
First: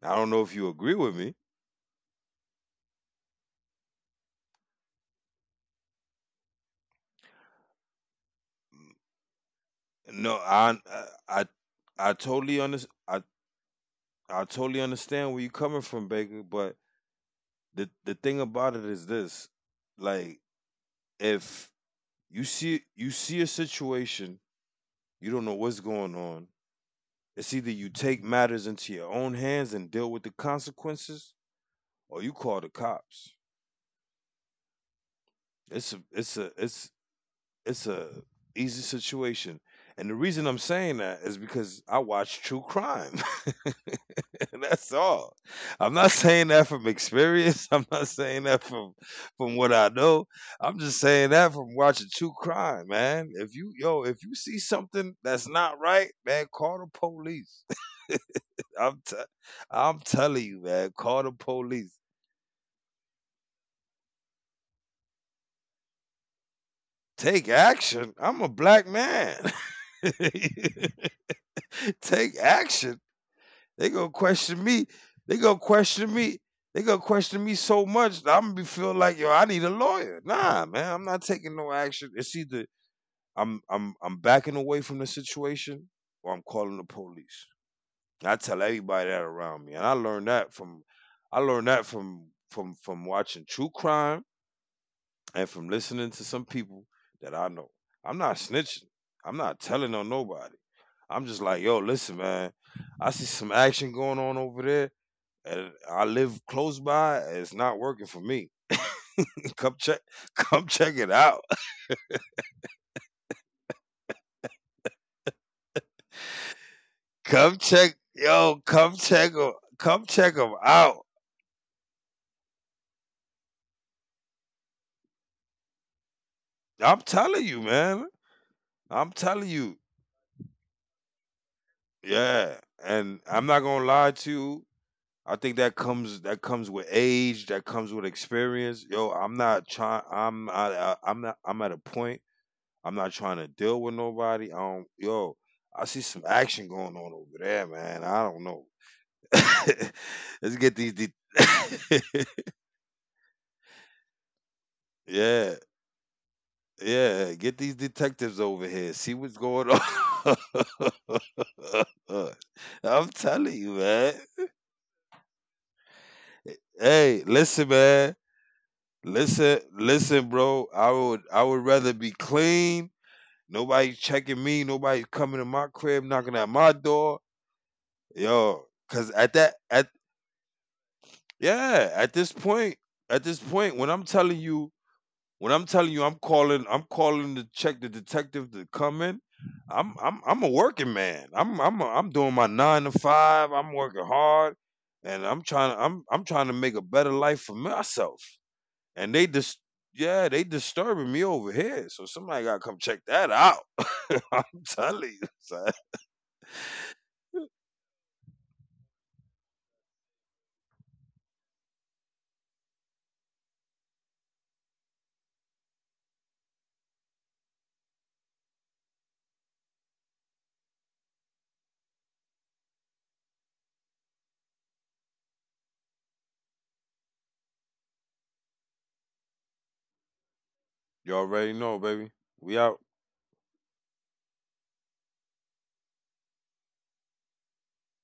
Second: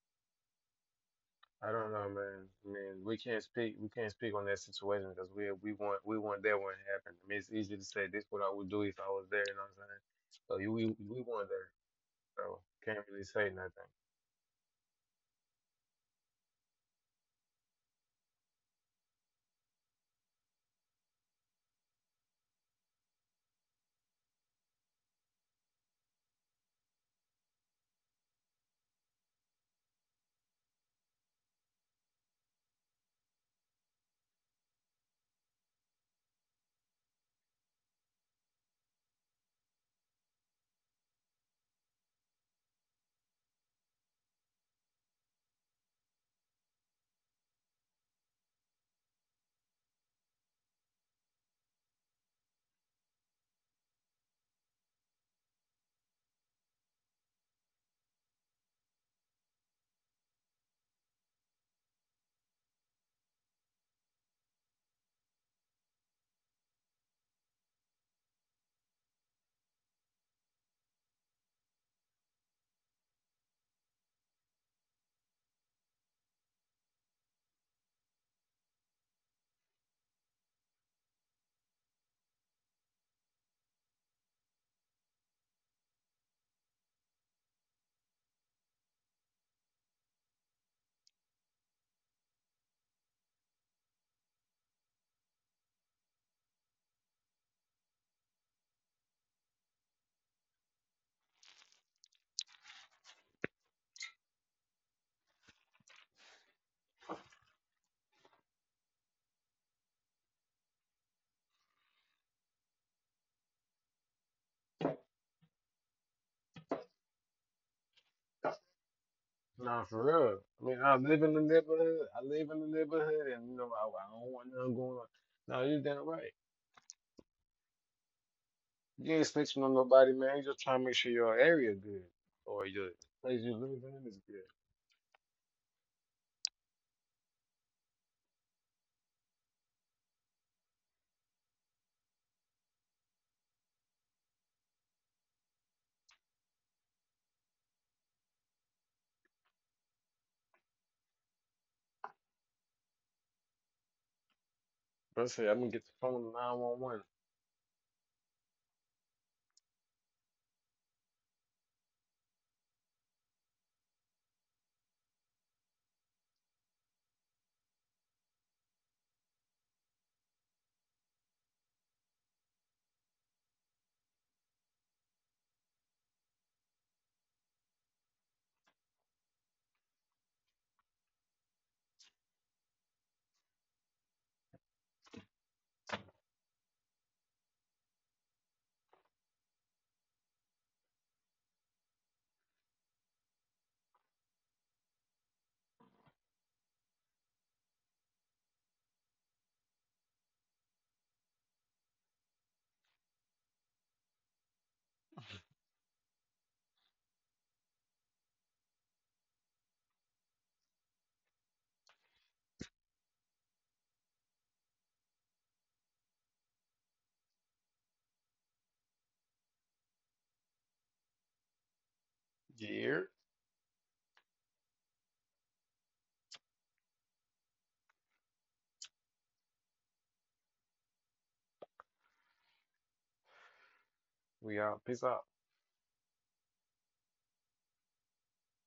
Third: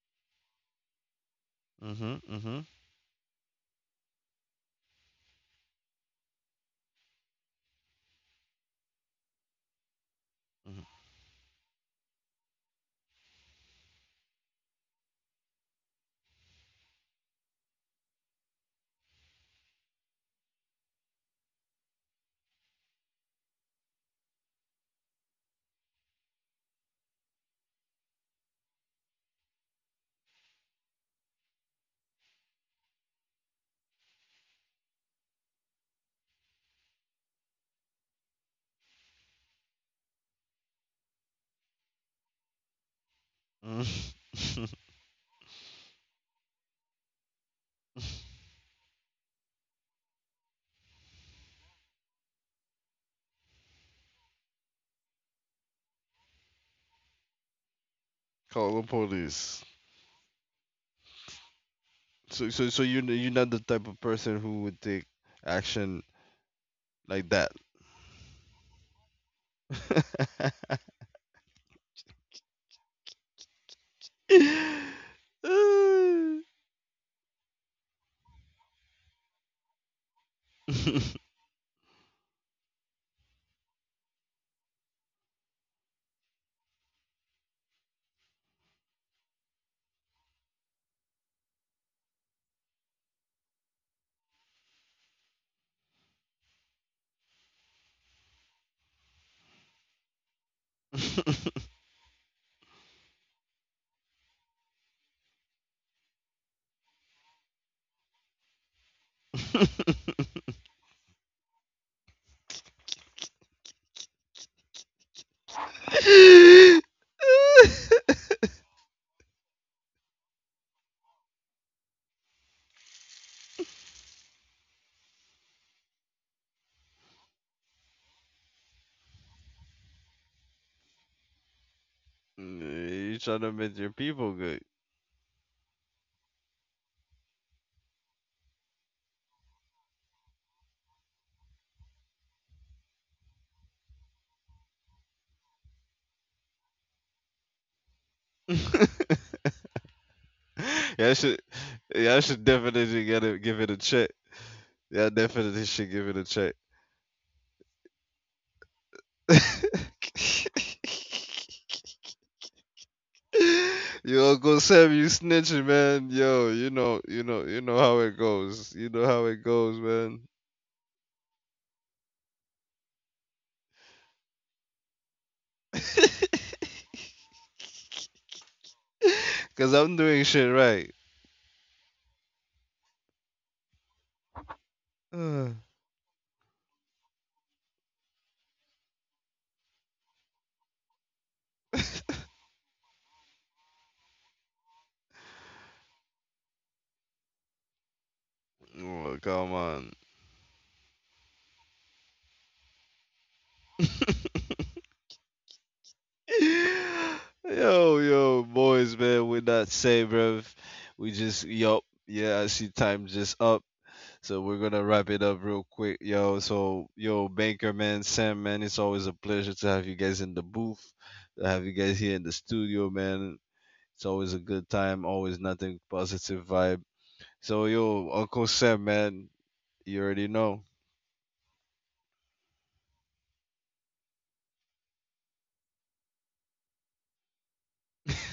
I don't know if you agree with me. I don't know, man. Mm-hmm. I mean, we can't speak. We can't speak on that situation because we want that one to happen. I mean, it's easy to say this what I would do if I was there. You know what I'm saying? No, So you Mm-hmm. we I, weren't there, I so totally under. can't I, really say nothing. I totally understand where you're coming from, Baker, but the thing about it is this, like, if you see a situation, you don't know what's going on. It's either you take matters into your own hands and deal with the consequences, or you call the cops. It's a it's a it's it's a easy situation, and the reason I'm saying that is because I watch true crime. Mm-hmm. That's all. I'm not saying that from experience. I'm not saying that from what I know. I'm just saying that from watching true crime, man. If you yo, if you see something that's not right, man, call the police. Call the I'm t- police. I'm telling you, man, call the police. So, so, so you you're not the type of person who would take action like Take that. action. I'm a black man. Take action. They gonna question me. They gonna question me. They gonna question me so much that I'm gonna be feel like, yo, I need a lawyer. Nah, man, I'm not taking no action. It's either I'm backing away from the situation, or I'm calling the police. I tell everybody that around me, and I learned that from watching true crime and from listening to some people that I know. I'm not snitching. I'm not telling on nobody. I'm just like, yo, listen, man. I see some action going on over there, and I live close by. It's not working for me. come check, come check it out. Come check, yo, Nah, for come check real. them I mean, I out. live in the neighborhood. I live in the neighborhood, and you know, I don't want nothing going on. No, you're damn right. I'm telling you, man. I'm You ain't telling snitching on you, nobody, man. You just trying to make sure your area good yeah. or your You And trying place to you I'm not make live your gonna in is lie people to good. good. you. I think that comes with age. That comes with experience. Yo, I'm not trying. I'm not. I'm at a point. I'm not trying to deal with nobody. Yo, I see some action going on over there, man. I don't know. yeah, Let's get these I de- should, yeah, I should definitely give it a check. Yeah, But I say Yeah. I'm definitely gonna get should the give it a phone check. 911. Yeah, get these detectives over here. See what's going on. I'm telling you, man. Yo, Uncle Sam, you snitching, man. Yo, you know, you Hey, know, you listen, know how it man. goes. You know how it Listen, goes, man. listen, bro. I would rather be clean. Nobody's checking me. Nobody's coming to my crib, knocking at my door. Yo, cause at that Cause I'm at doing shit right. yeah, at this point, at this point, when I'm telling you Oh, when I'm telling you, I'm calling. I'm calling to check the detective to come in. I'm a working man. I'm am I I'm doing my 9 to 5. I'm working hard, and I'm trying to make a better life for myself. And they come just, on. yeah, they disturbing me over here. So somebody gotta come check that out. I'm telling you, son. Yo, yo, boys, man, we're not safe, bruv. We just, yo, yeah, I see time just up. So we're gonna wrap it up real quick, yo. So yo, Banker man, Sam man, it's always a pleasure to have you guys in the booth, to have you guys here in the studio, Yeah, man. It's always a good time, always nothing positive vibe. So yo, Uncle Sam man, you already know. You already know, baby. We out. we out. Peace out.